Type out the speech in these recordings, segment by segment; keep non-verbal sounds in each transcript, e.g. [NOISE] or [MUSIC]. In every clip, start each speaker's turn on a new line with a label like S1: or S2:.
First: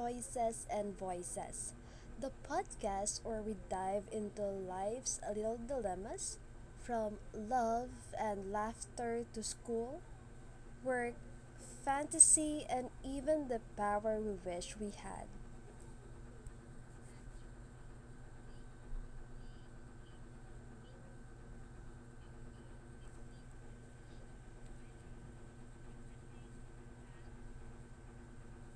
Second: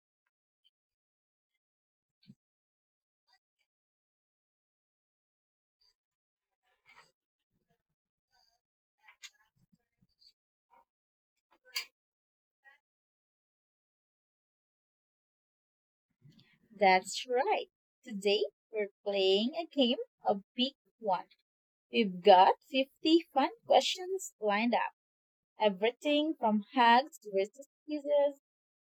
S1: Choices and Voices, the podcast where we dive into life's little dilemmas from love and laughter to school, work, fantasy, and even the power we wish we had.
S2: That's right. Today we're playing a game, a big one. We've got 50 fun questions lined up. Everything from hugs versus kisses,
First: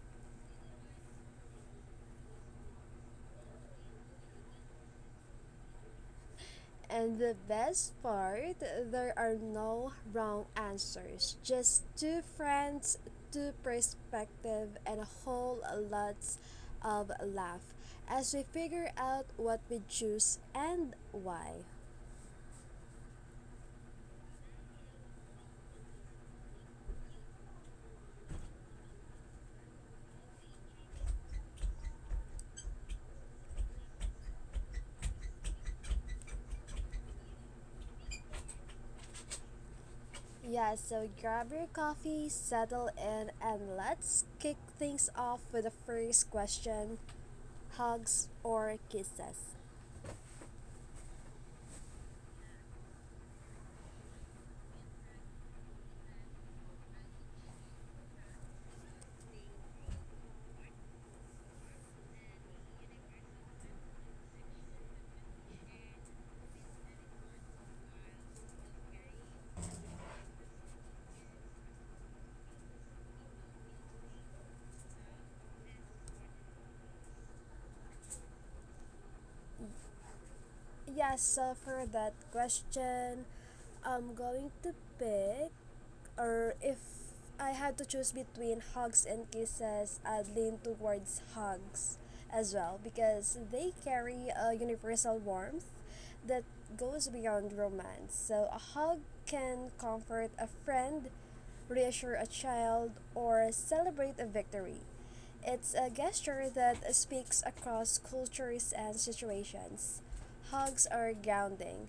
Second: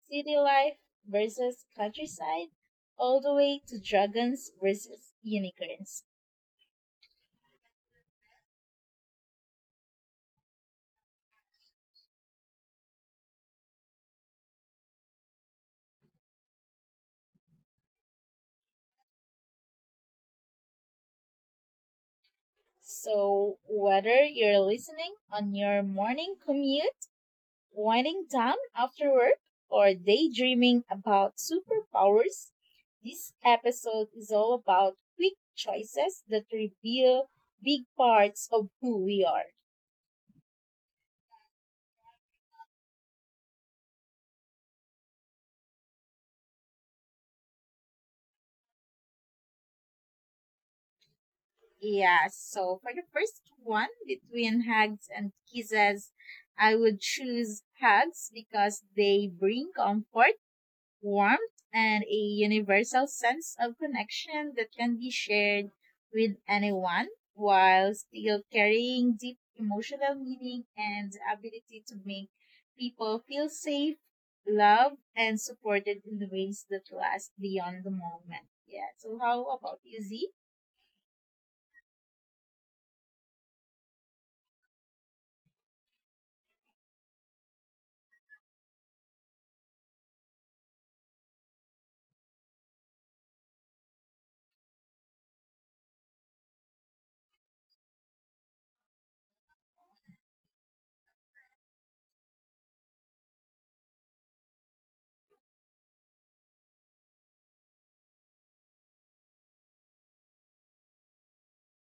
S2: city life versus countryside, all the way to dragons versus unicorns.
S1: And the best part, there are no wrong answers. Just two friends, two perspective, and a whole lots of laugh as we figure out what we choose and why.
S2: So, whether you're listening on your morning commute winding down after work or daydreaming about superpowers, this episode is all about quick choices that reveal big parts of who we are.
S1: Yeah, so grab your coffee, settle in, and let's kick things off with the first question, hugs or kisses?
S2: Yeah, so for the first one, between hugs and kisses, I would choose hugs because they bring comfort warmth, and a universal sense of connection that can be shared with anyone while still carrying deep emotional meaning and the ability to make people feel safe, loved, and supported in the ways that last beyond the moment. Yeah, so how about you, Z?
S1: Yes, for that question, I'm going to pick, or if I had to choose between hugs and kisses, I'd lean towards hugs as well because they carry a universal warmth that goes beyond romance. So, a hug can comfort a friend, reassure a child, or celebrate a victory. It's a gesture that speaks across cultures and situations. Hugs are grounding.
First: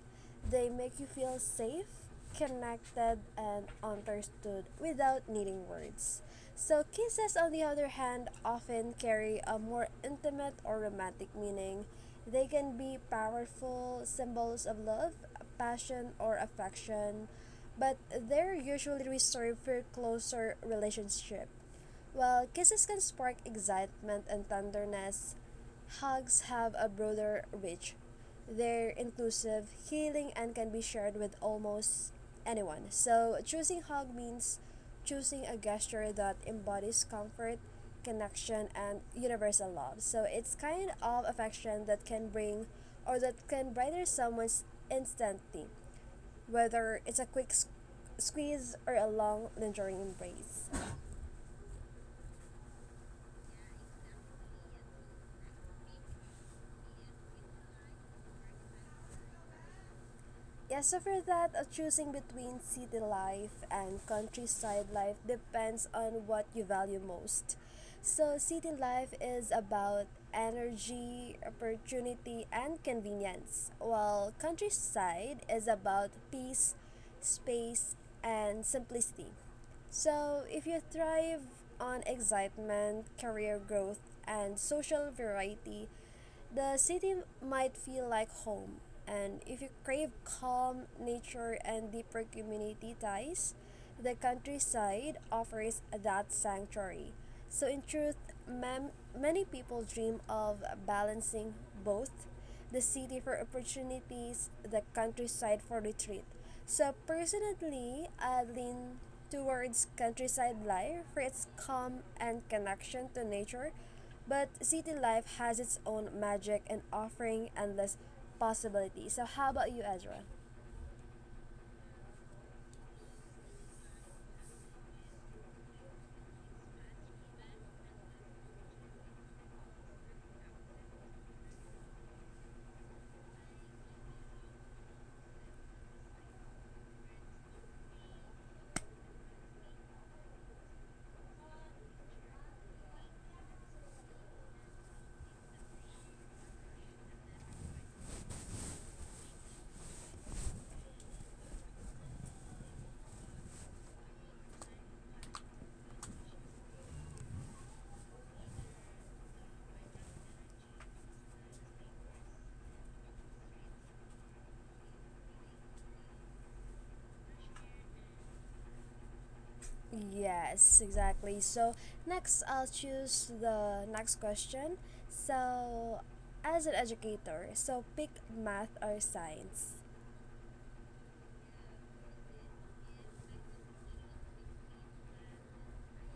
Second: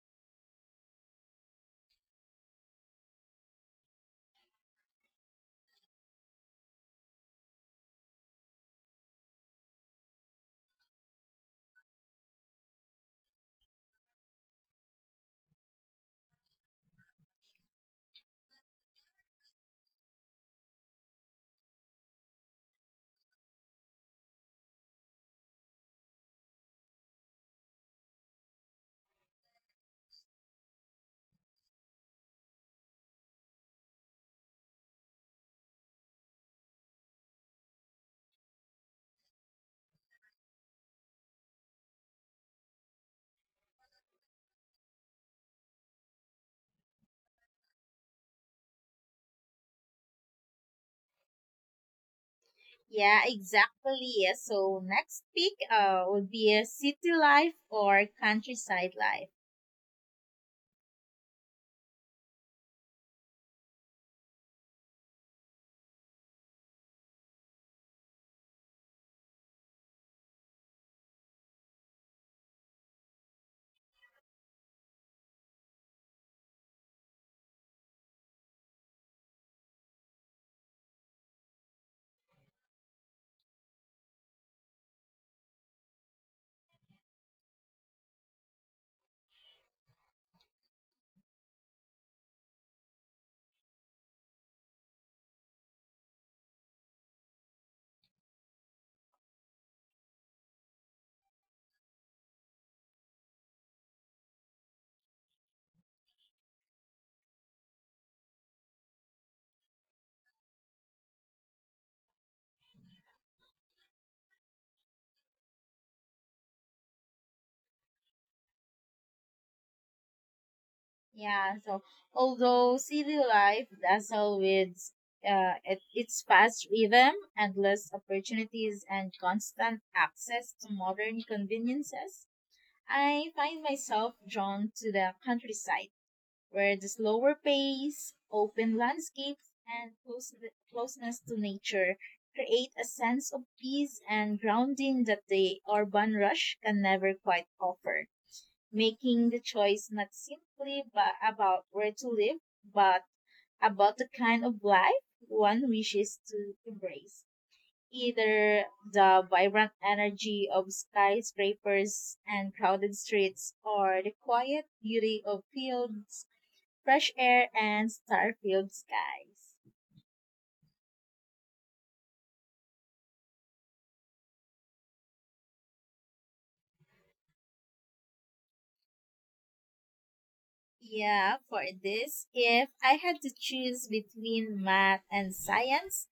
S1: They make you feel safe, connected, and understood without needing words. So, kisses, on the other hand, often carry a more intimate or romantic meaning. They can be powerful symbols of love, passion, or affection, but they're usually reserved for closer relationships. While kisses can spark excitement and tenderness, hugs have a broader reach. They're inclusive, healing, and can be shared with almost anyone. So, choosing hug means choosing a gesture that embodies comfort, connection, and universal love. So, it's kind of affection that can bring or that can brighten someone's instantly, whether it's a squeeze or a long, lingering embrace.
S2: Yeah, exactly. So next pick would be a city life or countryside life.
S1: Yeah, so for that, choosing between city life and countryside life depends on what you value most. So, city life is about energy, opportunity, and convenience, while countryside is about peace, space, and simplicity. So, if you thrive on excitement, career growth, and social variety, the city might feel like home, and if you crave calm, nature, and deeper community ties, the countryside offers that sanctuary. So, in truth, mam- many people dream of balancing both, the city for opportunities, the countryside for retreat. So, personally, I lean towards countryside life for its calm and connection to nature, but city life has its own magic and offering endless possibilities. So, how about you, Ezra?
S2: Yeah, so although city life dazzles with its fast rhythm, endless opportunities, and constant access to modern conveniences, I find myself drawn to the countryside, where the slower pace, open landscapes, and closeness to nature create a sense of peace and grounding that the urban rush can never quite offer making the choice not simply but about where to live, but about the kind of life one wishes to embrace. Either the vibrant energy of skyscrapers and crowded streets, or the quiet beauty of fields, fresh air, and star filled skies.
S1: Yes, exactly. So, next, I'll choose the next question. So, as an educator, so pick math or science.
S2: Yeah, for this, if I had to choose between math and science,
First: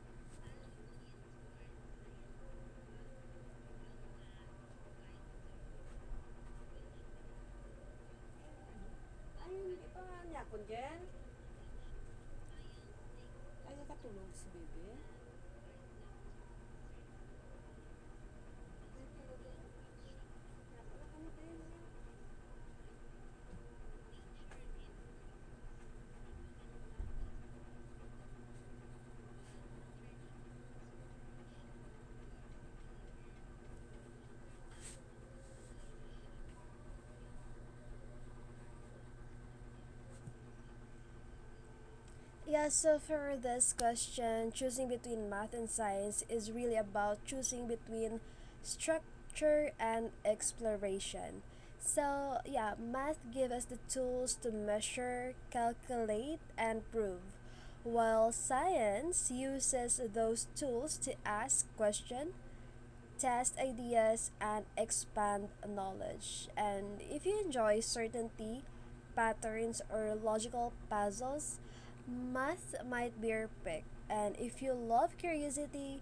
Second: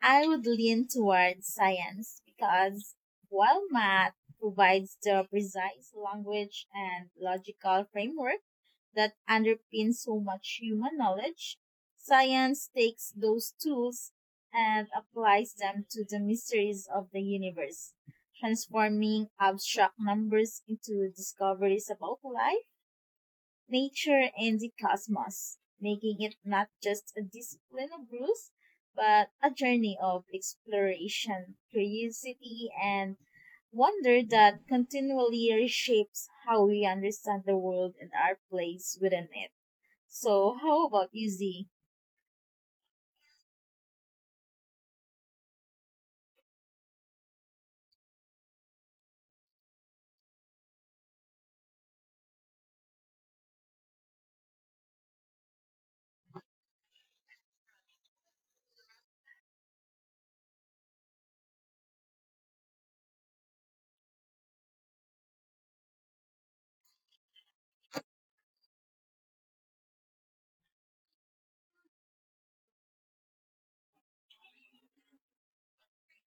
S2: I would lean towards science because while math provides the precise language and logical framework that underpins so much human knowledge, science takes those tools and applies them to the mysteries of the universe, transforming abstract numbers into discoveries about life nature and the cosmos, making it not just a discipline of rules, but a journey of exploration, curiosity, and wonder that continually reshapes how we understand the world and our place within it. So, how about you, Z?
S1: Yeah, so for this question, choosing between math and science is really about choosing between structure and exploration. So, yeah, math gives us the tools to measure, calculate, and prove, while science uses those tools to ask questions, test ideas, and expand knowledge. And if you enjoy certainty, patterns, or logical puzzles, math might be your pick. And if you love curiosity,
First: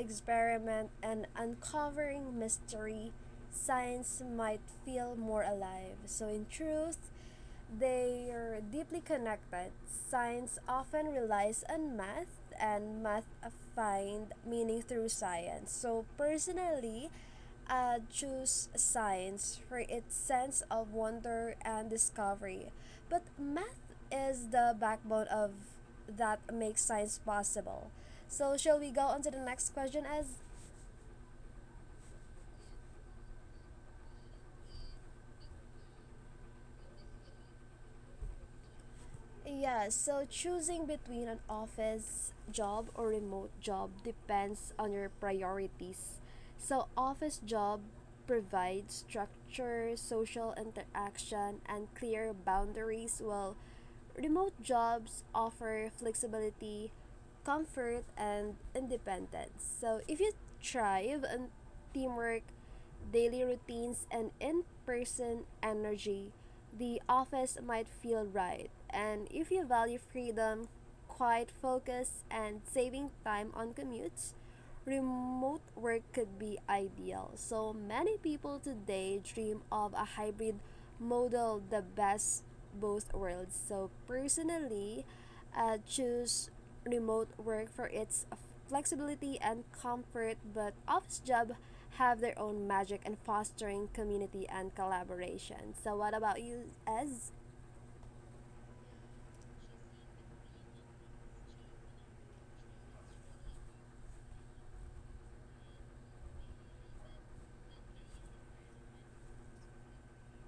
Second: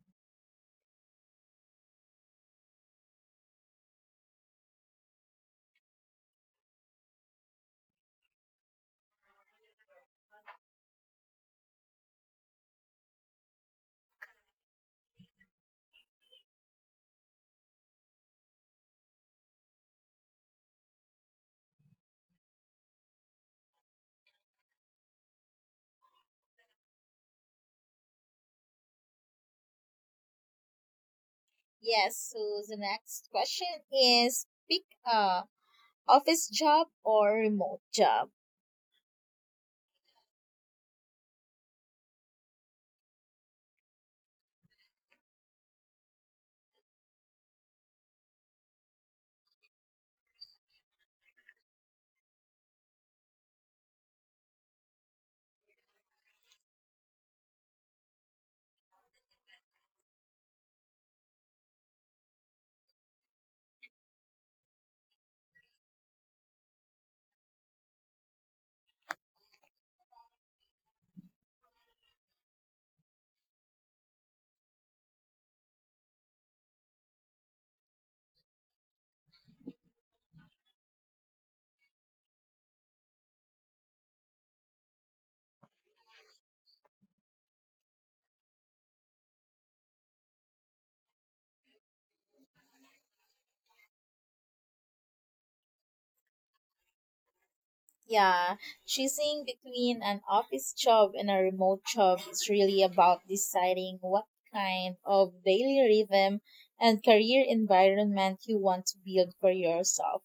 S1: experiment, and uncovering mystery, science might feel more alive. So, in truth, they are deeply connected. Science often relies on math, and math find meaning through science. So, personally, choose science for its sense of wonder and discovery. But math is the backbone of that makes science possible. So, shall we go on to the next question, as?
S2: Yes, so the next question is pick a office job or remote job.
S1: Yeah, so choosing between an office job or remote job depends on your priorities. So, office job provides structure, social interaction, and clear boundaries, while remote jobs offer flexibility, comfort, and independence. So, if you thrive on teamwork, daily routines, and in person energy, the office might feel right. And if you value freedom, quiet focus, and saving time on commutes, remote work could be ideal. So many people today dream of a hybrid model, the best both worlds. So personally, I choose remote work for its flexibility and comfort, but office jobs have their own magic and fostering community and collaboration. So, what about you, Ez?
S2: Yeah, choosing between an office job and a remote job is really about deciding what kind of daily rhythm and career environment you want to build for yourself.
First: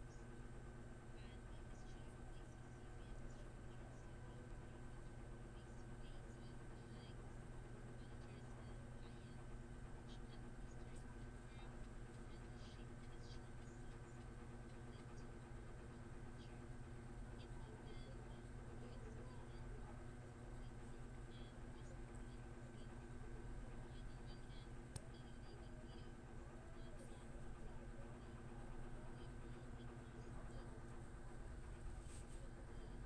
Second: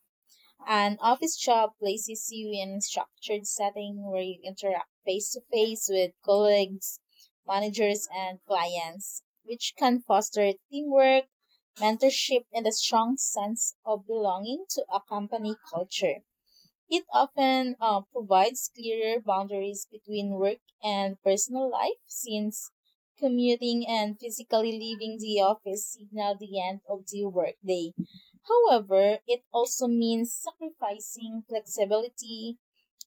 S2: An office job places you in a structured setting where you interact face to face with colleagues, managers, and clients, which can foster teamwork, mentorship, and a strong sense of belonging to a company culture. It often provides clearer boundaries between work and personal life since commuting and physically leaving the office signal the end of the workday. However, it also means sacrificing flexibility,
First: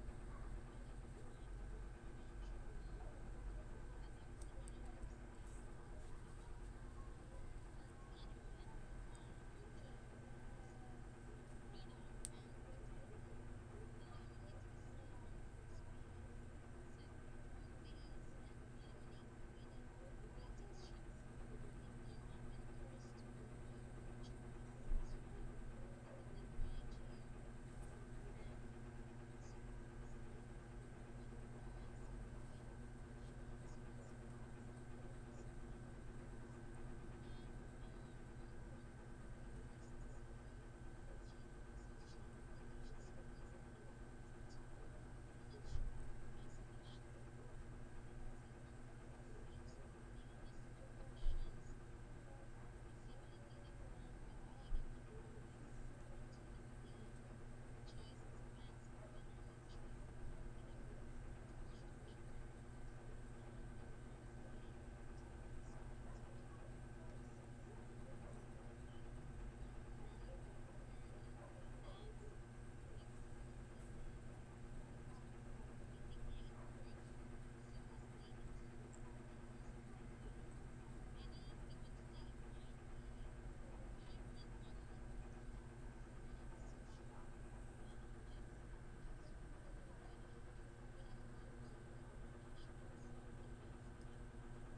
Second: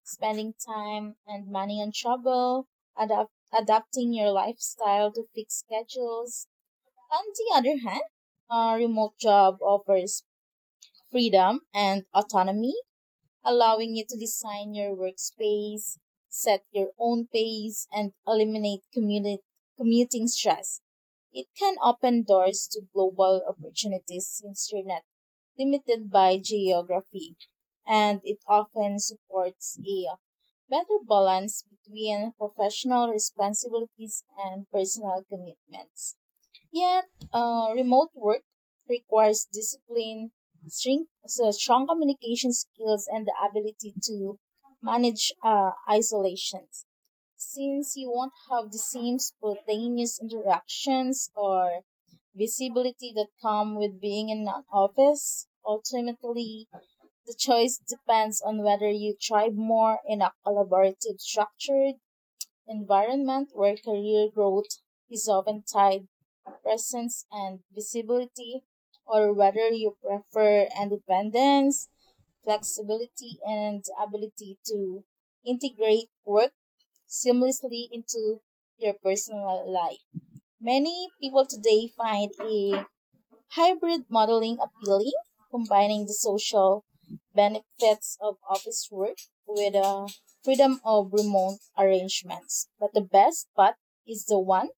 S2: spending time and money on travel, adapt- adapting your lifestyle to fixed schedules. On the other hand, a remote job offers freedom and autonomy allowing you to design your workspace, set your own pace, and eliminate commuting stress. It can open doors to global opportunities since you're not limited by geography, and it often supports a better balance between professional responsibilities and personal commitments. Yet, remote work requires discipline, strength, so strong communication skills, and the ability to manage isolations. Since you won't have the same spontaneous interactions or visibility that come with being in an office, ultimately, the choice depends on whether you thrive more in a collaborative, structured environment where career growth is often tied presence and visibility, or whether you prefer independence, flexibility, and ability to integrate work seamlessly into your personal life. Many people today find a hybrid modeling appealing, combining the social benefits of office work with the freedom of remote arrangements. But the best part is the one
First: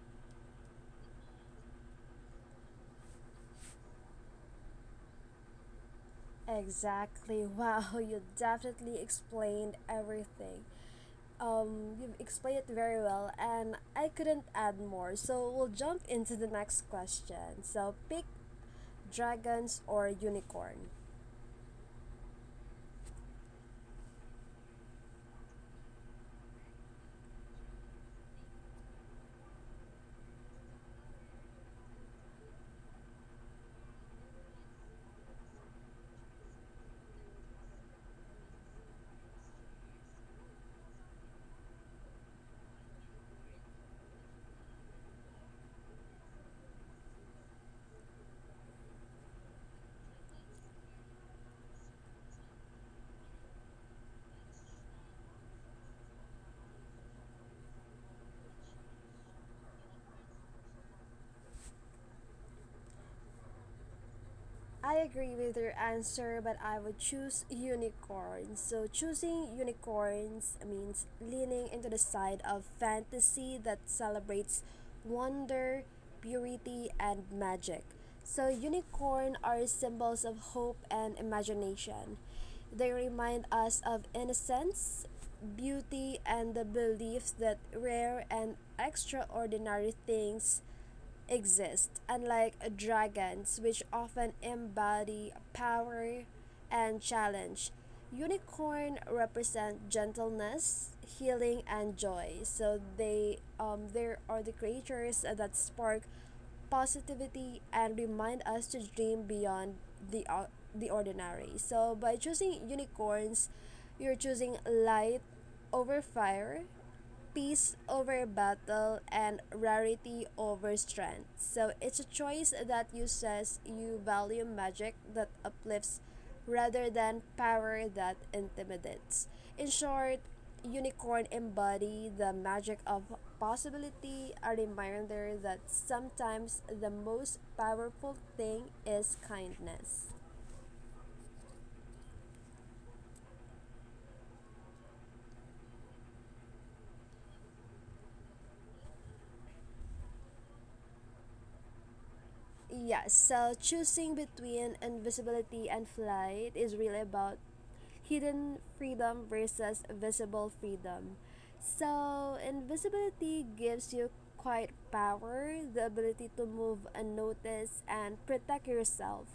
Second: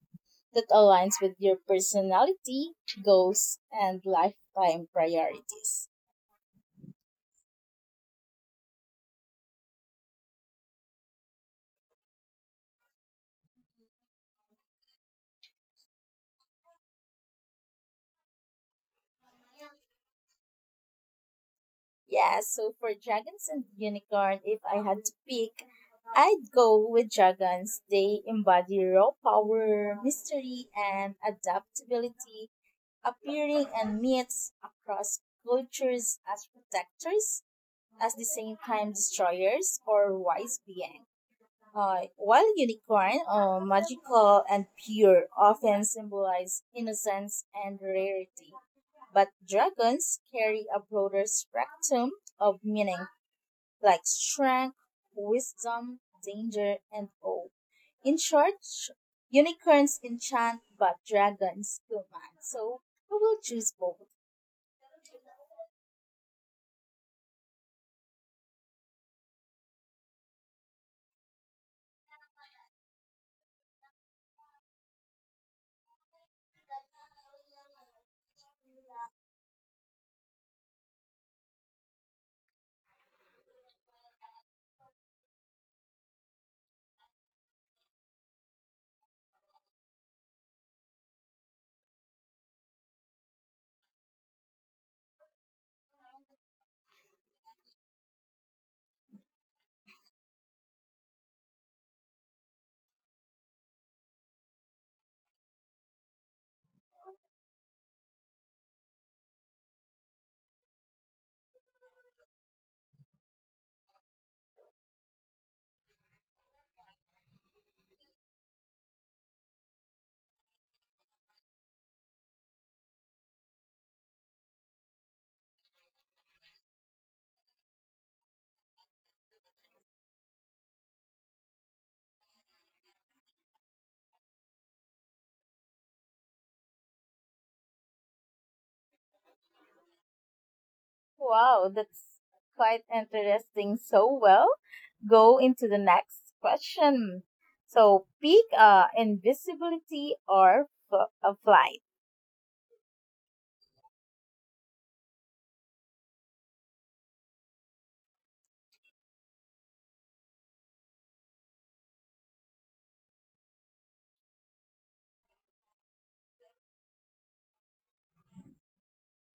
S2: that aligns with your personality, goals, and lifetime priorities.
S1: Exactly. [LAUGHS] Wow, you definitely explained everything. You've explained it very well, and I couldn't add more. So we'll jump into the next question. So pick dragons or unicorn.
S2: Yeah, so for dragons and unicorn, if I had to pick, I'd go with dragons. They embody raw power, mystery, and adaptability, appearing in myths across cultures as protectors, as the same time destroyers or wise beings. While unicorn, magical and pure, often symbolize innocence and rarity, but dragons carry a broader spectrum of meaning, like strength, wisdom, danger, and awe. In short, unicorns enchant, but dragons command. So we will choose both.
S1: I agree with your answer, but I would choose unicorns. So, choosing unicorns means leaning into the side of fantasy that celebrates wonder, purity, and magic. So, unicorn are symbols of hope and imagination. They remind us of innocence, beauty, and the belief that rare and extraordinary things exist, unlike dragons, which often embody power and challenge. Unicorn represent gentleness, healing, and joy. So they there are the creatures that spark positivity and remind us to dream beyond the ordinary. So by choosing unicorns, you're choosing light over fire, peace over battle, and rarity over strength. So it's a choice that you says you value magic that uplifts rather than power that intimidates. In short, unicorn embody the magic of possibility, a reminder that sometimes the most powerful thing is kindness.
S2: Wow, that's quite interesting. So well, go into the next question. So peak invisibility or a flight?
S1: Yes, so choosing between invisibility and flight is really about hidden freedom versus visible freedom. So, invisibility gives you quiet power, the ability to move unnoticed and protect yourself,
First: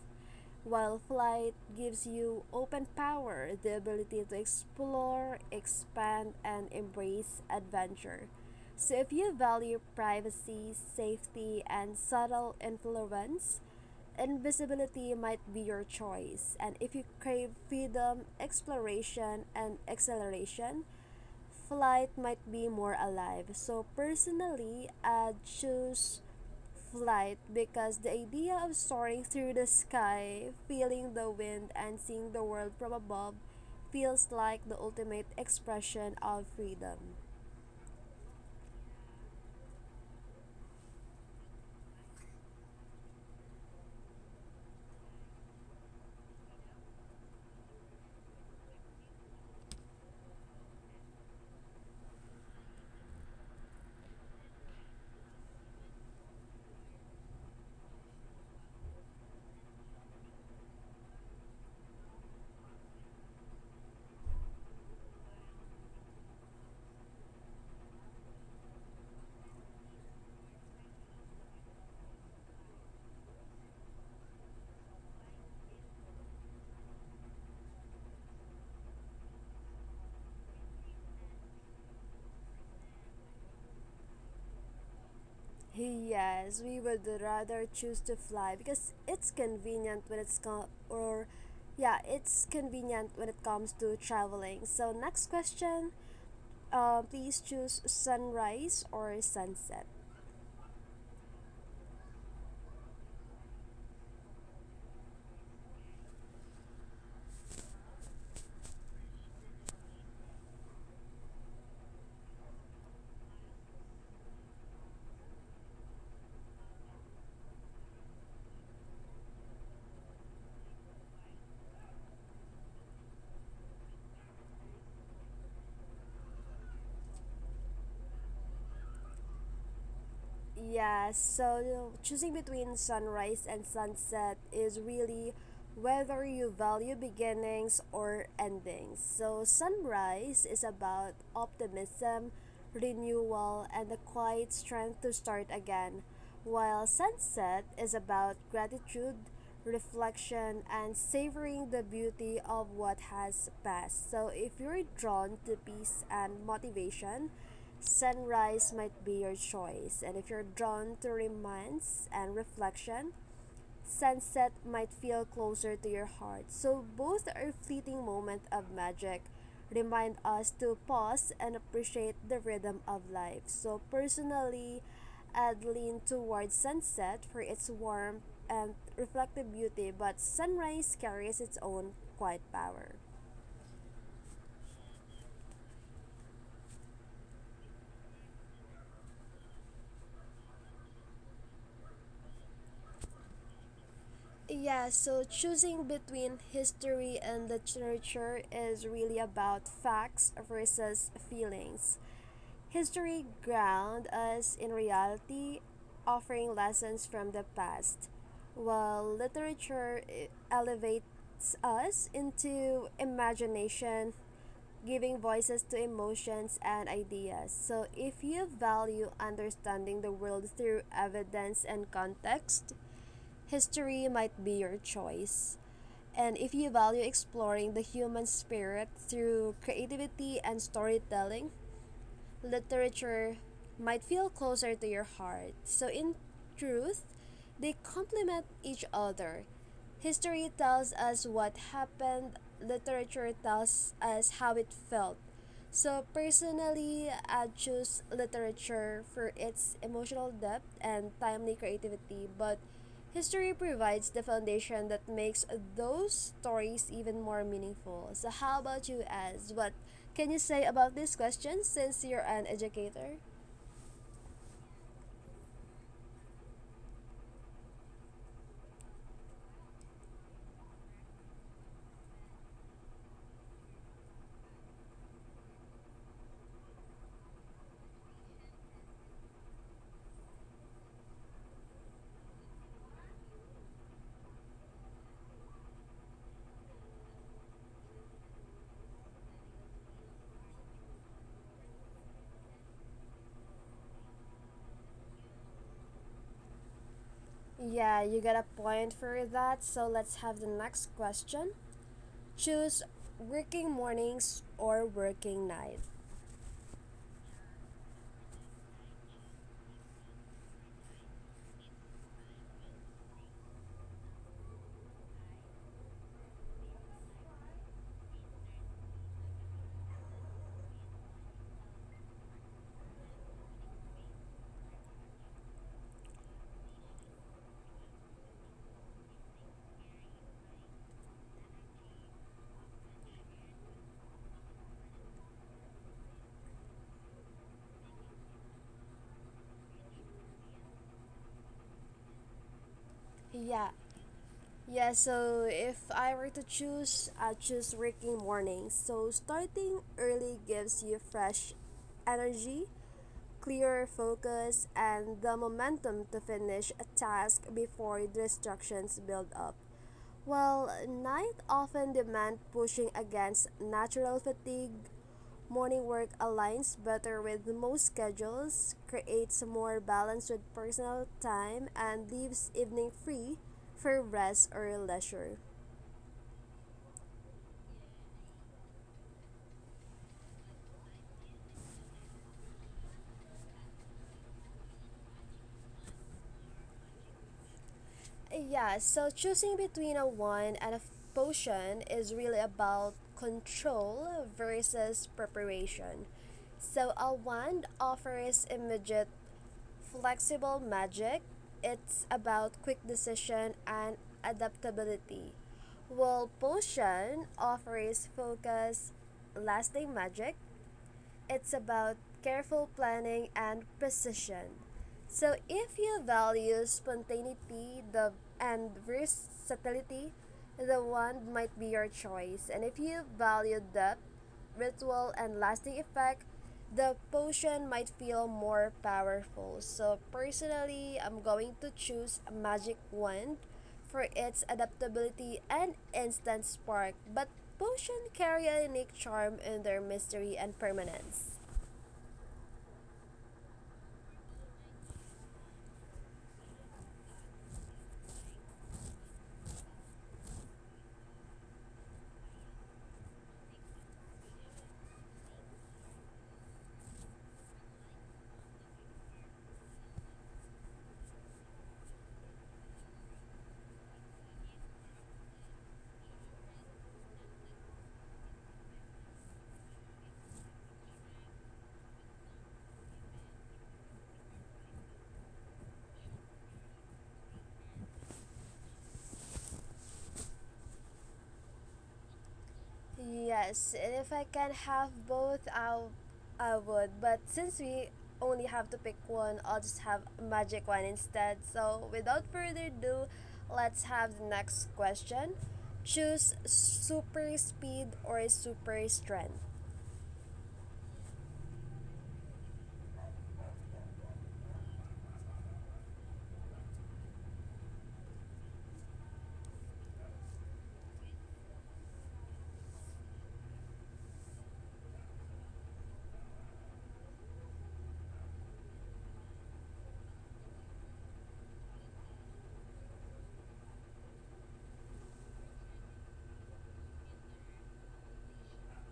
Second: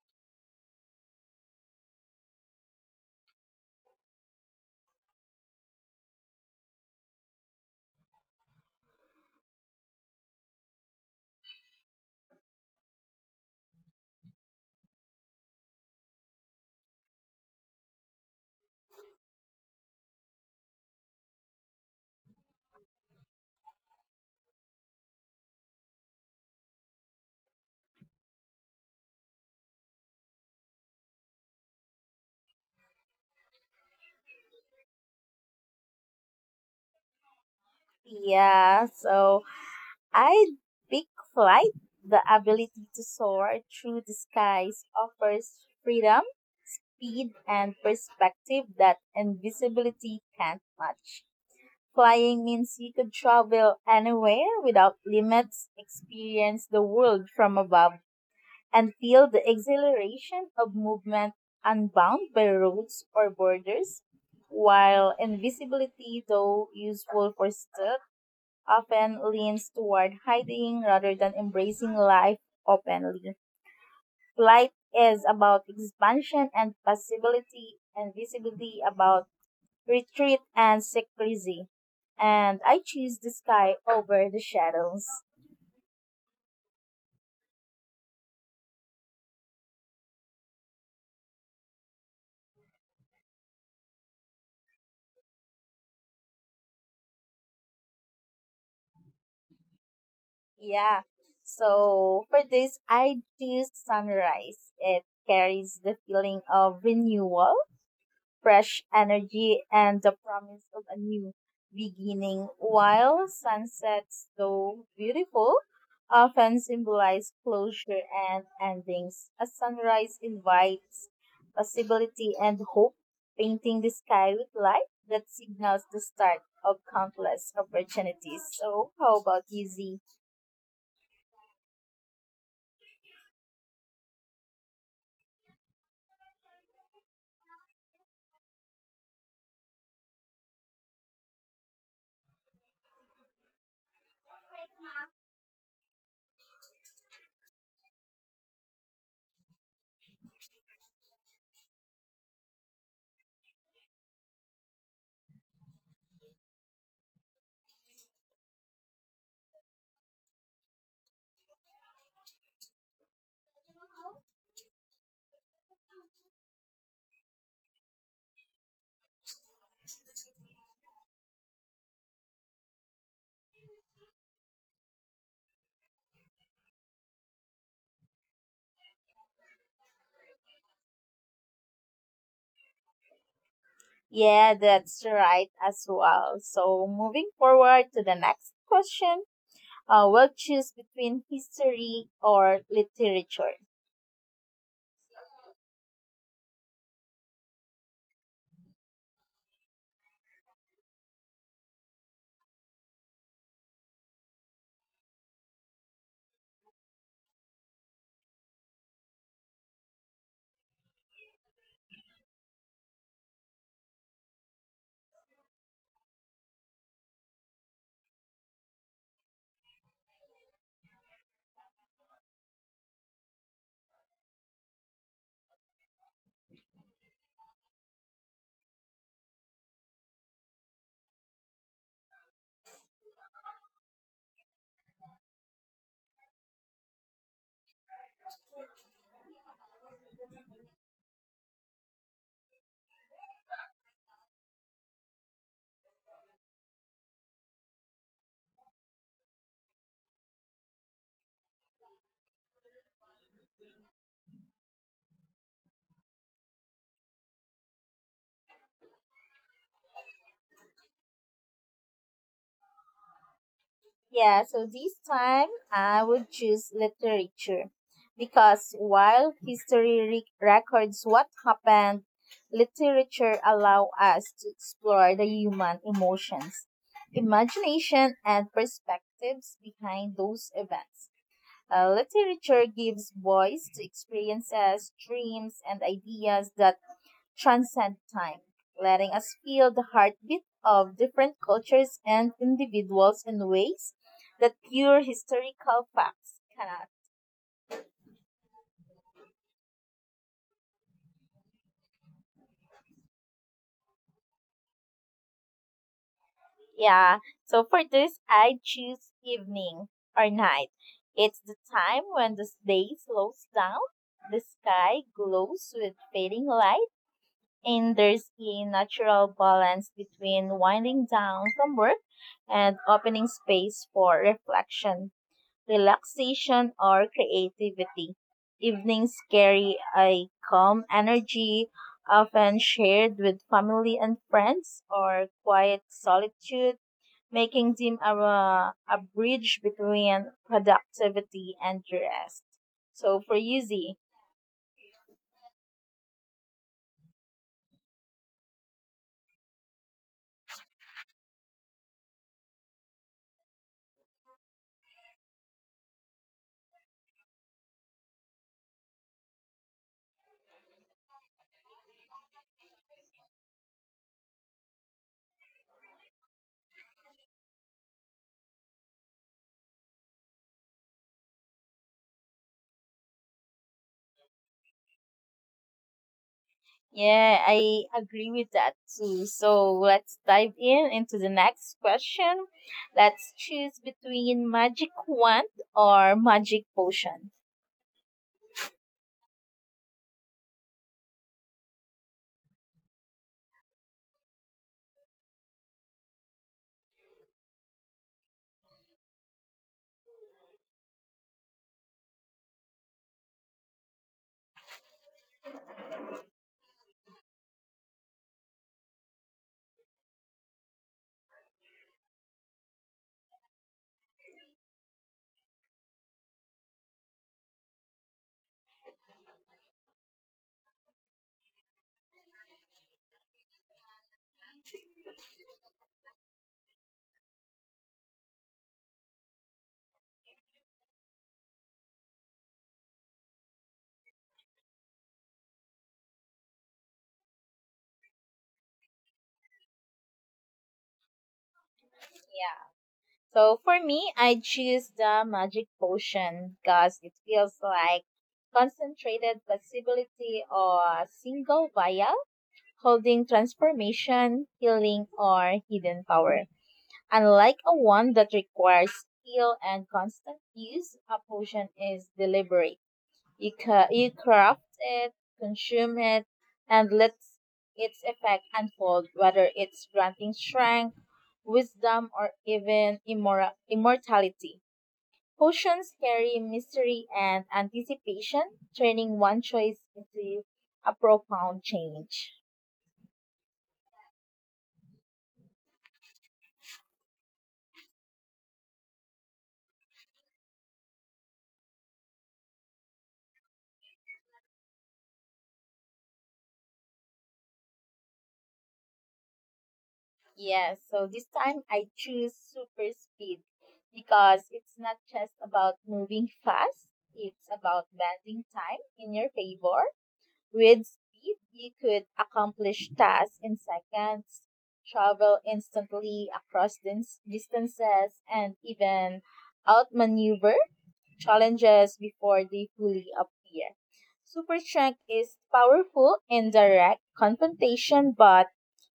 S1: while flight gives you open power, the ability to explore, expand, and embrace adventure. So, if you value privacy, safety, and subtle influence, invisibility might be your choice. And if you crave freedom, exploration, and acceleration, flight might be more alive. So, personally, I choose flight because the idea of soaring through the sky, feeling the wind, and seeing the world from above feels like the ultimate expression of freedom.
S2: Yeah, so I pick flight. The ability to soar through the skies offers freedom, speed, and perspective that invisibility can't match. Flying means you could travel anywhere without limits, experience the world from above and feel the exhilaration of movement unbound by rules or borders, while invisibility, though useful for stealth, often leans toward hiding rather than embracing life openly. Flight is about expansion and possibility, and visibility about retreat and secrecy. And I choose the sky over the shadows.
S1: Yes, we would rather choose to fly because it's convenient when it comes to traveling. So next question, please choose sunrise or sunset.
S2: Yeah. So for this, I choose sunrise. It carries the feeling of renewal, fresh energy, and the promise of a new beginning. While sunsets, though beautiful, often symbolize closure and endings. A sunrise invites possibility and hope, painting the sky with light that signals the start of countless opportunities. So, how about you, Z?
S1: Yes, so you know, choosing between sunrise and sunset is really whether you value beginnings or endings. So, sunrise is about optimism, renewal, and the quiet strength to start again, while sunset is about gratitude, reflection, and savoring the beauty of what has passed. So, if you're drawn to peace and motivation, sunrise might be your choice, and if you're drawn to romance and reflection, sunset might feel closer to your heart. So both are fleeting moments of magic. Remind us to pause and appreciate the rhythm of life. So personally, I'd lean towards sunset for its warmth and reflective beauty, but sunrise carries its own quiet power.
S2: Yeah, that's right as well. So, moving forward to the next question, we'll choose between history or literature.
S1: Yeah, so choosing between history and literature is really about facts versus feelings. History ground us in reality, offering lessons from the past, while literature elevates us into imagination, giving voices to emotions and ideas. So, if you value understanding the world through evidence and context, history might be your choice. And if you value exploring the human spirit through creativity and storytelling, literature might feel closer to your heart. So, in truth, they complement each other. History tells us what happened, literature tells us how it felt. So, personally, I choose literature for its emotional depth and timely creativity, but history provides the foundation that makes those stories even more meaningful. So, how about you, Az? What can you say about this question since you're an educator?
S2: Yeah, so this time I would choose literature because while history records what happened, literature allow us to explore the human emotions, imagination, and perspectives behind those events. Literature gives voice to experiences, dreams, and ideas that transcend time, letting us feel the heartbeat of different cultures and individuals in ways that pure historical facts cannot.
S1: Yeah, you got a point for that. So, let's have the next question. Choose working mornings or working night?
S2: Yeah, so for this, I choose evening or night. It's the time when the day slows down, the sky glows with fading light and there's a natural balance between winding down from work and opening space for reflection, relaxation, or creativity. Evenings carry a calm energy, often shared with family and friends, or quiet solitude, making them a bridge between productivity and rest. So for you,
S1: Yeah.
S2: Z,
S1: Yeah, so if I were to choose, I choose working mornings. So starting early gives you fresh energy, clearer focus, and the momentum to finish a task before distractions build up. While night often demand pushing against natural fatigue, morning work aligns better with most schedules, creates more balance with personal time, and leaves evening free for rest or leisure.
S2: yeah, I agree with that too. So let's dive in into the next question. Let's choose between magic wand or magic potion.
S1: Yeah, so choosing between a wine and a potion is really about control versus preparation. So, a wand offers immediate, flexible magic. It's about quick decision and adaptability. While potion offers focus, lasting magic, it's about careful planning and precision. So, if you value and versatility, the wand might be your choice. And if you value depth, ritual, and lasting effect, the potion might feel more powerful. So, personally, I'm going to choose a magic wand for its adaptability and instant spark, but potions carry a unique charm in their mystery and permanence.
S2: Yeah. So for me, I choose the magic potion because it feels like concentrated possibility or a single vial holding transformation, healing, or hidden power. Unlike a wand that requires skill and constant use, a potion is deliberate. You craft it, consume it, and let its effect unfold, whether it's granting strength, wisdom, or even immortality. Potions carry mystery and anticipation, turning one choice into a profound change.
S1: Yes, and if I can have both, I would. But since we only have to pick one, I'll just have a magic one instead. So without further ado, let's have the next question. Choose super speed or super strength.
S2: Yes, so this time I choose super speed because it's not just about moving [LAUGHS] fast, it's about bending time in your favor. With speed, you could accomplish tasks in seconds, travel instantly across distances, and even outmaneuver challenges before they fully appear. Super strength is powerful in direct confrontation, but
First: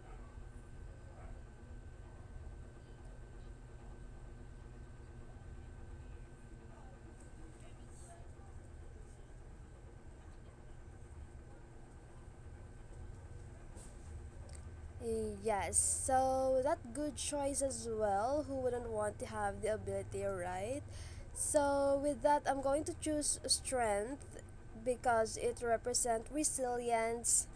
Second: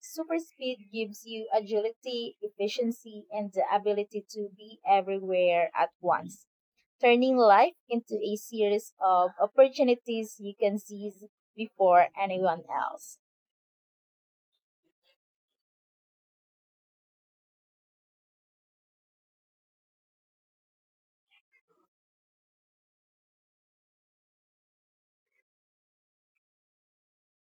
S2: super speed gives you agility, efficiency, and the ability to be everywhere at once, turning life into a series of opportunities you can seize before anyone else.
S1: Yes, so that good choice as well. Who wouldn't want to have the ability, right? So with that, I'm going to choose strength because it represents resilience,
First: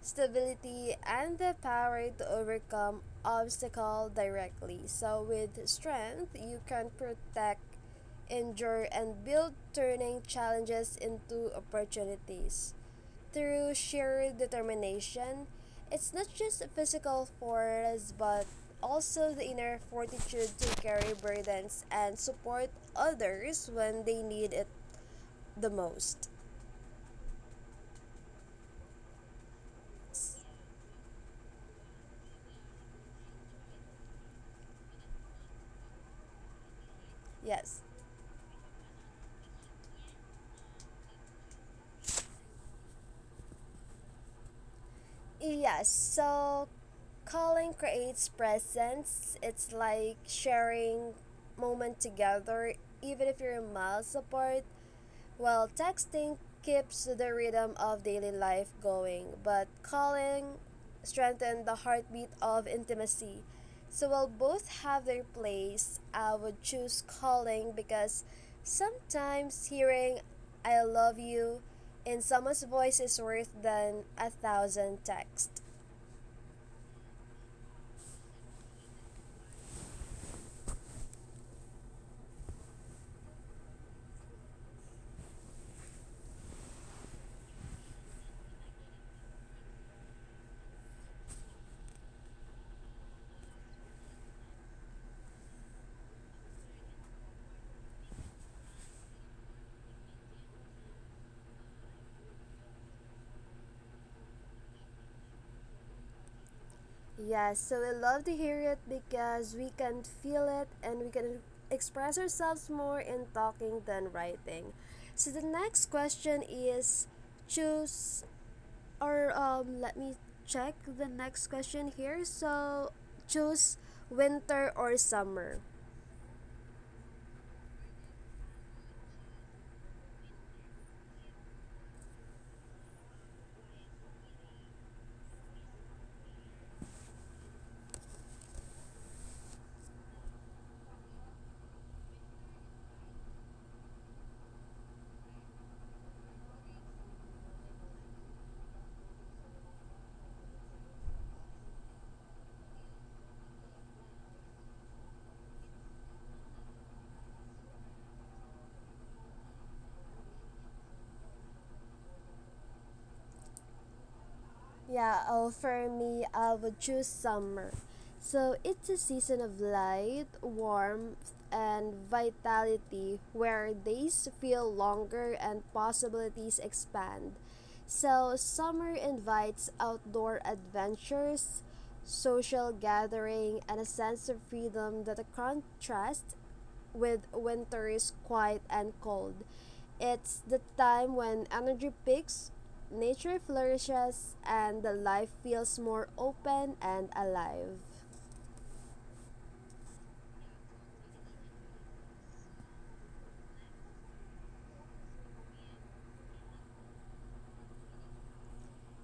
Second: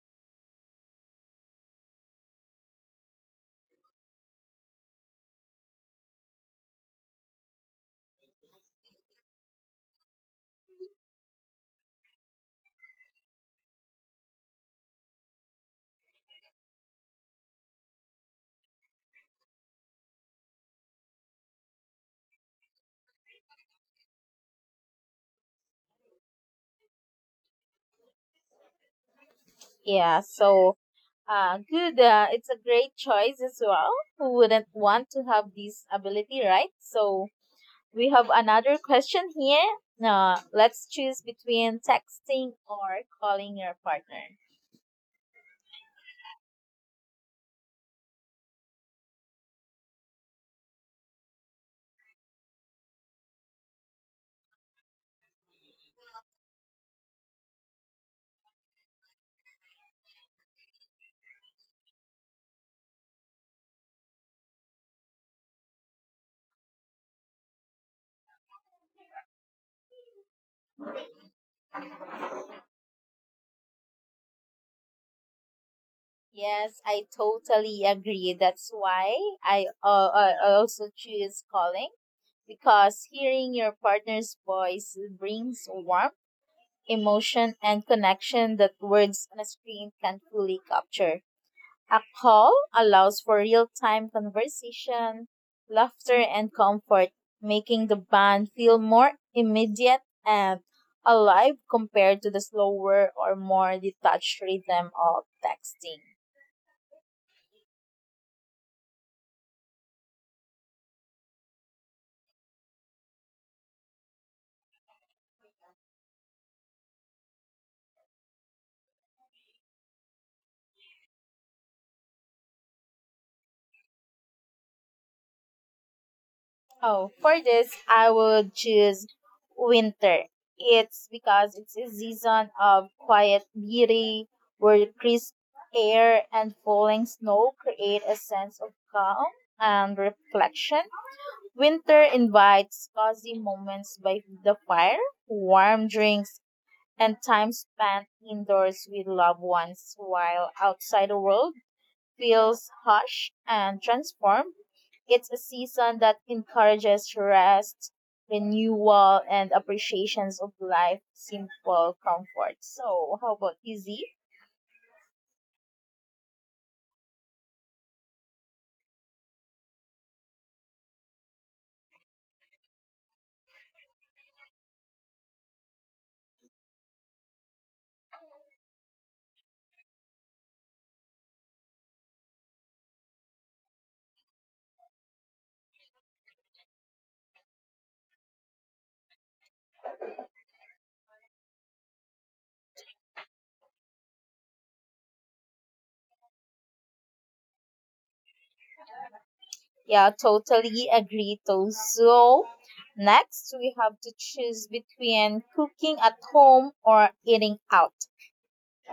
S1: stability, and the power to overcome obstacle directly. So with strength, you can protect endure, and build, turning challenges into opportunities. Through sheer determination, it's not just physical force but also the inner fortitude to carry burdens and support others when they need it the most.
S2: Yeah, so good. It's a great choice as well. Who wouldn't want to have this ability, right? So,
S1: Yes.
S2: we have another question here. Let's choose between texting or calling your partner.
S1: Yes. So calling creates presence. It's like sharing moment together even if you're miles apart. While texting keeps the rhythm of daily life going, but calling strengthens the heartbeat of intimacy. So while both have their place, I would choose calling because sometimes hearing I love you in someone's voice is worth than a thousand texts.
S2: Yes, I totally agree. That's why I also choose calling because hearing your partner's voice brings warmth, emotion, and connection that words on a screen can not fully capture. A call allows for real time conversation, laughter, and comfort, making the band feel more immediate and alive compared to the slower or more detached rhythm of texting.
S1: Yes, so we love to hear it because we can feel it and we can express ourselves more in talking than writing. So the next question is choose or let me check the next question here. So choose winter or summer.
S2: Oh, for this, I would choose winter. It's because it's a season of quiet beauty where crisp air and falling snow create a sense of calm and reflection. Winter invites cozy moments by the fire, warm drinks, and time spent indoors with loved ones while outside the world feels hush and transformed. It's a season that encourages rest, renewal, and appreciations of life, simple comfort. So, how about you, Z?
S1: Yeah, oh, for me, I would choose summer. So it's a season of light, warmth, and vitality where days feel longer and possibilities expand. So summer invites outdoor adventures, social gathering, and a sense of freedom that contrasts with winter is quiet and cold. It's the time when energy peaks, nature flourishes, and the life feels more open and alive.
S2: Yeah, totally agree, Toast. So, next we have to choose between cooking at home or eating out.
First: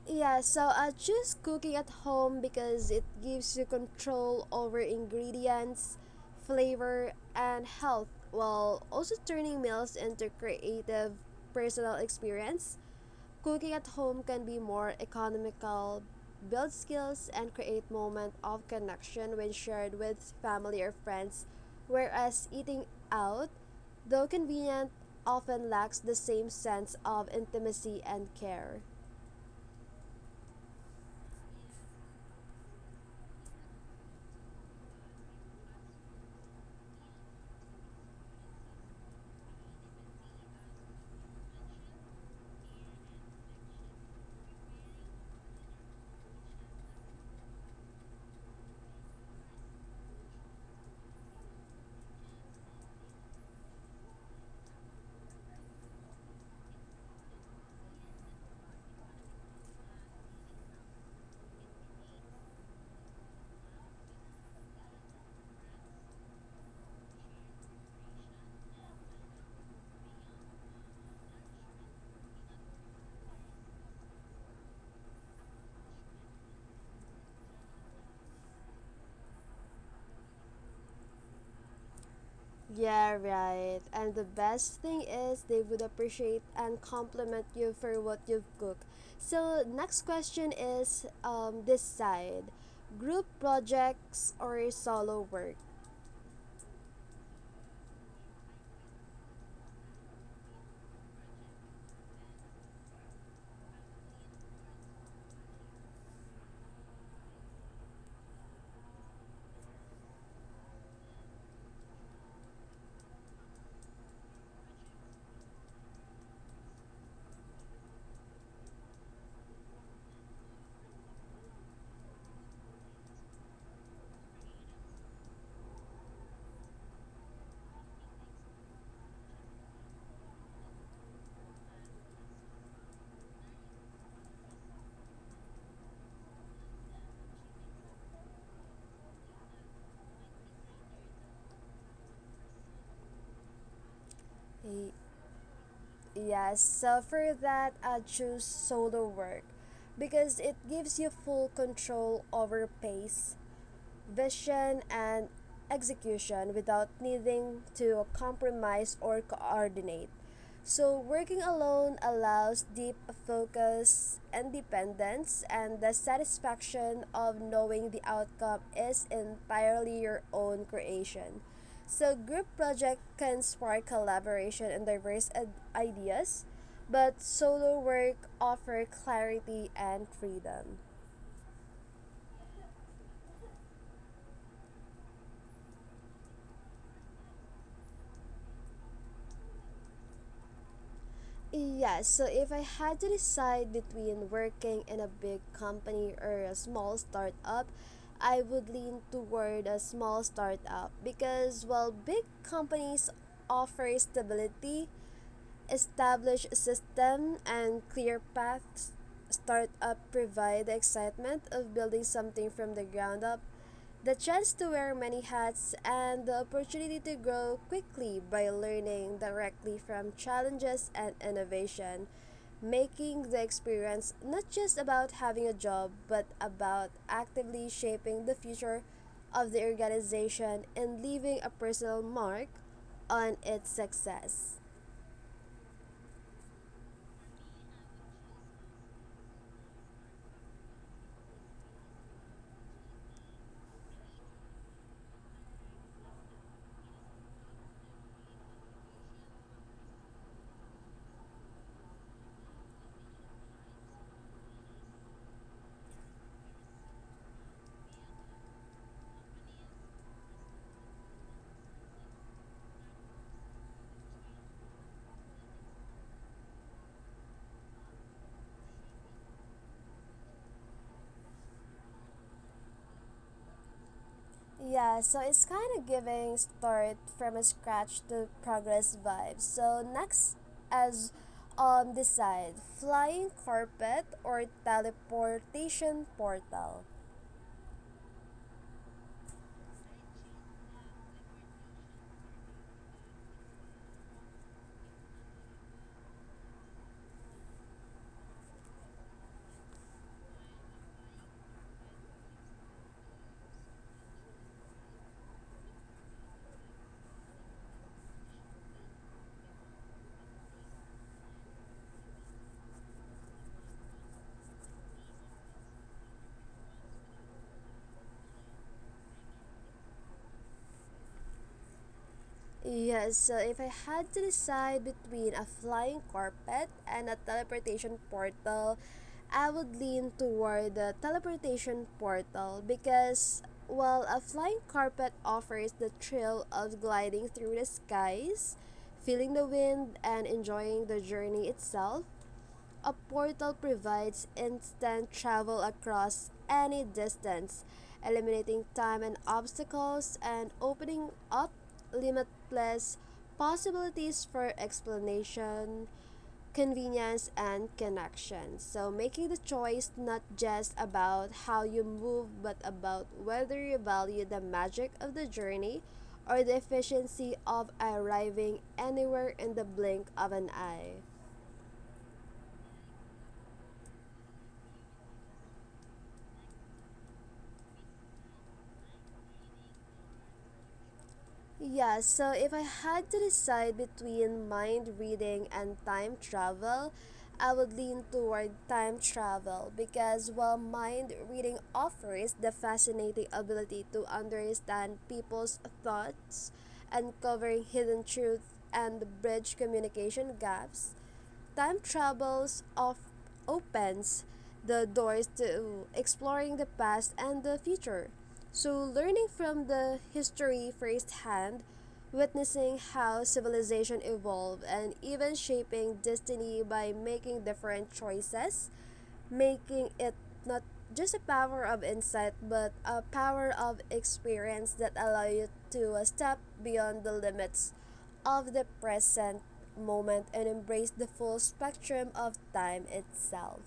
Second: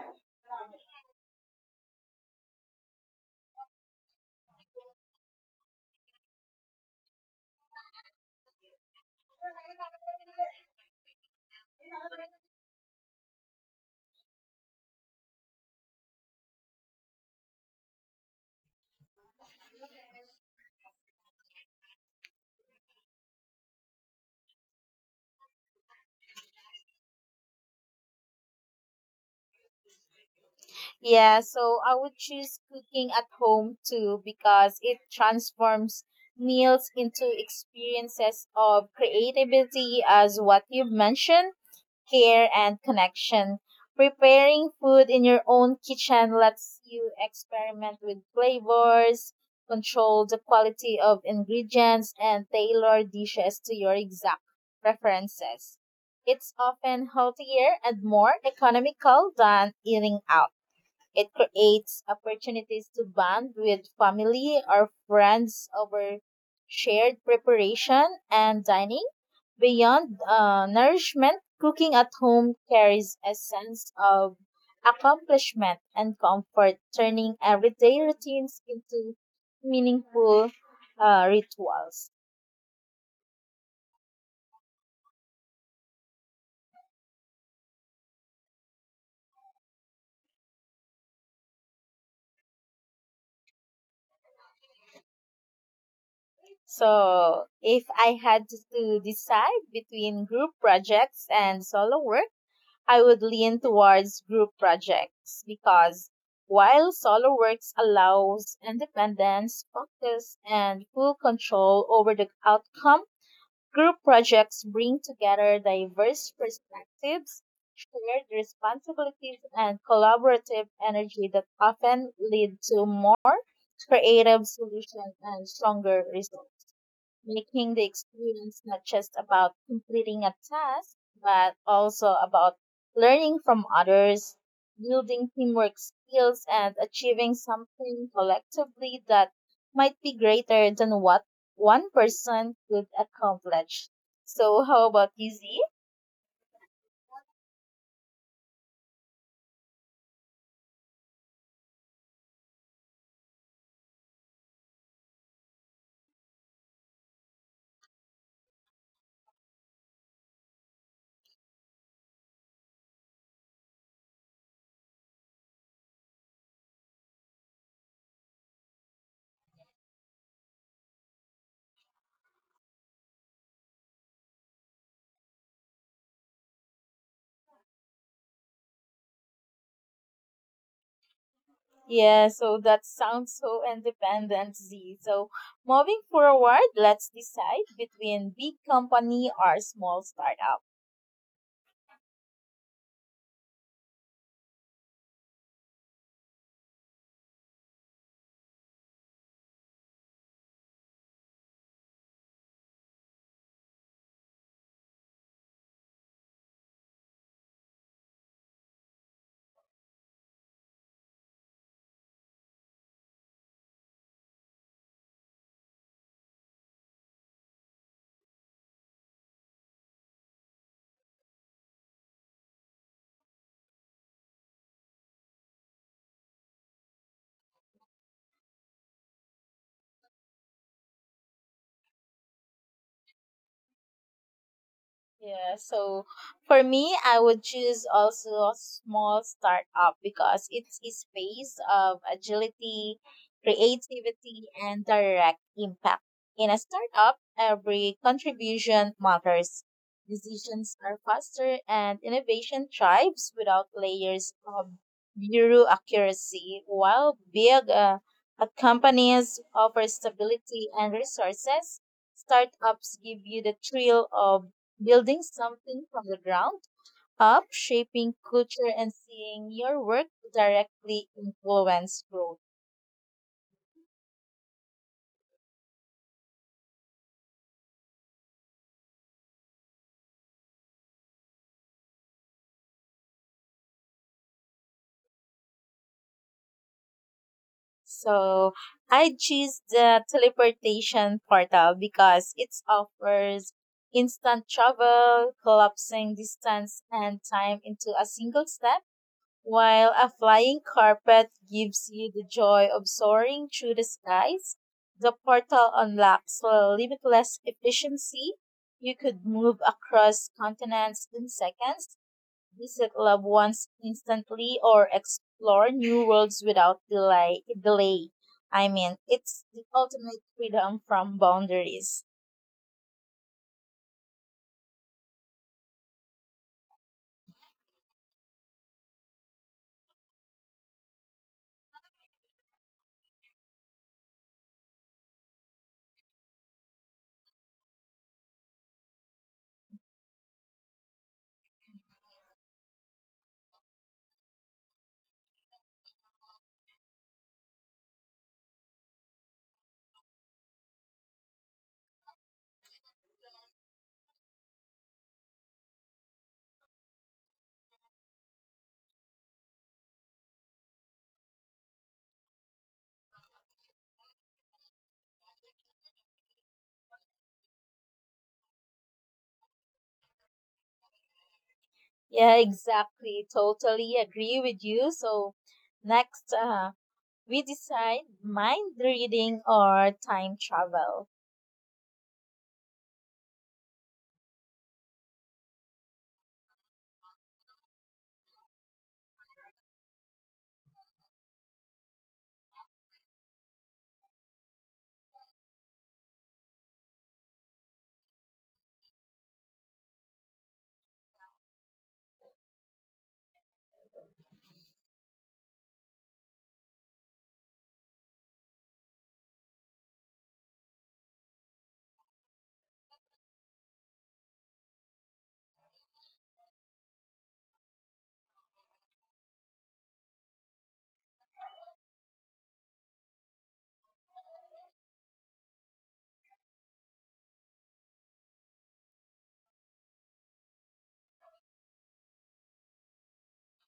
S1: Yeah, so I choose cooking at home because it gives you control over ingredients, flavor, and health, while also turning meals into creative personal experience. Cooking at home can be more economical, build skills, and create moment of connection when shared with family or friends, whereas eating out, though convenient, often lacks the same sense of intimacy and care.
S2: Yeah, so I would choose cooking at home too because it transforms meals into experiences of creativity, as what you've mentioned. Care, and connection. Preparing food in your own kitchen lets you experiment with flavors, control the quality of ingredients, and tailor dishes to your exact preferences. It's often healthier and more economical than eating out. It creates opportunities to bond with family or friends over shared preparation and dining. Beyond nourishment, cooking at home carries a sense of accomplishment and comfort, turning everyday routines into meaningful rituals.
S1: Yeah, right. And the best thing is they would appreciate and compliment you for what you've cooked. So, next question is, this side, group projects or solo work?
S2: So, if I had to decide between group projects and solo work, I would lean towards group projects because while solo works allows independence, focus, and full control over the outcome, group projects bring together diverse perspectives, shared responsibilities, and collaborative energy that often lead to more creative solutions and stronger results, making the experience not just about completing a task, but also about learning from others, building teamwork skills, and achieving something collectively that might be greater than what one person could accomplish. So, how
S1: Y-
S2: about you, Z?
S1: Yes, so for that, I choose solo work because it gives you full control over pace, vision, and execution without needing to compromise or coordinate. So, working alone allows deep focus, independence, and the satisfaction of knowing the outcome is entirely your own creation. So, group project can spark collaboration and diverse ideas, but solo work offer clarity and freedom.
S2: Yeah, so that sounds so independent, Z. So, moving forward, let's decide between big company or small startup.
S1: Yeah, so if I had to decide between working in a big company or a small startup, I would lean toward a small startup because while big companies offer stability, establish a system and clear paths. Startup provide the excitement of building something from the ground up, the chance to wear many hats, and the opportunity to grow quickly by learning directly from challenges and innovation, making the experience not just about having a job but about actively shaping the future of the organization and leaving a personal mark on its success.
S2: Yeah, so for me, I would choose also a small startup because it's a space of agility, creativity, and direct impact. In a startup, every contribution matters. Decisions are faster and innovation thrives without layers of bureaucracy. While big companies offer stability and resources, startups give you the thrill of building something from the ground up, shaping culture, and seeing your work directly influence growth.
S1: Yeah, so it's kind of giving start from a scratch to progress vibes. So next, as decide flying carpet or teleportation portal.
S2: So, I choose the teleportation portal because it offers instant travel, collapsing distance and time into a single step. While a flying carpet gives you the joy of soaring through the skies, the portal unlocks limitless efficiency. You could move across continents in seconds, visit loved ones instantly, or explore new worlds without delay. I mean, it's the ultimate freedom from boundaries.
S1: Yes, so if I had to decide between a flying carpet and a teleportation portal, I would lean toward the teleportation portal because, while a flying carpet offers the thrill of gliding through the skies, feeling the wind, and enjoying the journey itself, a portal provides instant travel across any distance, eliminating time and obstacles and opening up limitless possibilities for explanation, convenience, and connection. So, making the choice not just about how you move, but about whether you value the magic of the journey or the efficiency of arriving anywhere in the blink of an eye.
S2: Yeah, exactly. Totally agree with you. So, next, we decide mind reading or time travel.
S1: Yeah, so if I had to decide between mind reading and time travel, I would lean toward time travel because while mind reading offers the fascinating ability to understand people's thoughts, uncovering hidden truths, and bridge communication gaps, time travels of opens the doors to exploring the past and the future. So, learning from the history firsthand, witnessing how civilization evolved, and even shaping destiny by making different choices, making it not just a power of insight but a power of experience that allow you to step beyond the limits of the present moment and embrace the full spectrum of time itself.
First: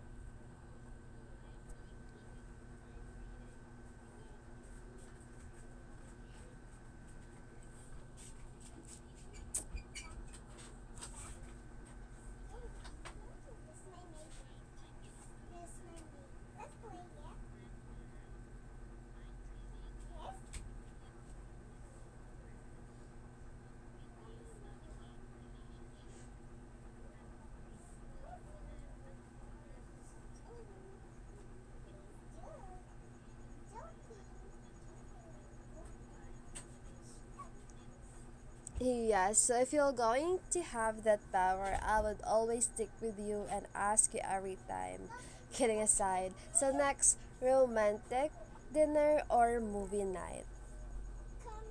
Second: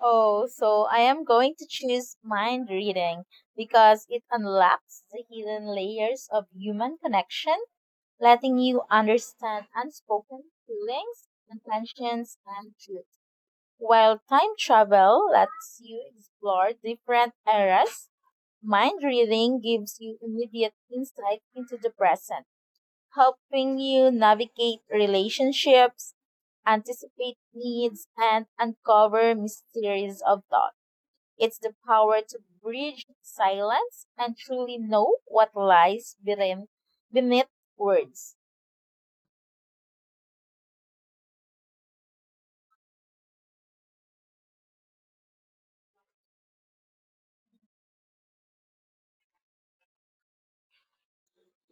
S2: Oh, so I am going to choose mind reading because it unlocks the hidden layers of human connection, letting you understand unspoken feelings, intentions, and truth. While time travel lets you explore different eras, mind reading gives you immediate insight into the present, helping you navigate relationships, anticipate needs, and uncover mysteries of thought. It's the power to bridge silence and truly know what lies beneath words.
S1: Yeah, so if you're going to have that power, I would always stick with you and ask you every time. Kidding aside. So next, romantic dinner or movie night.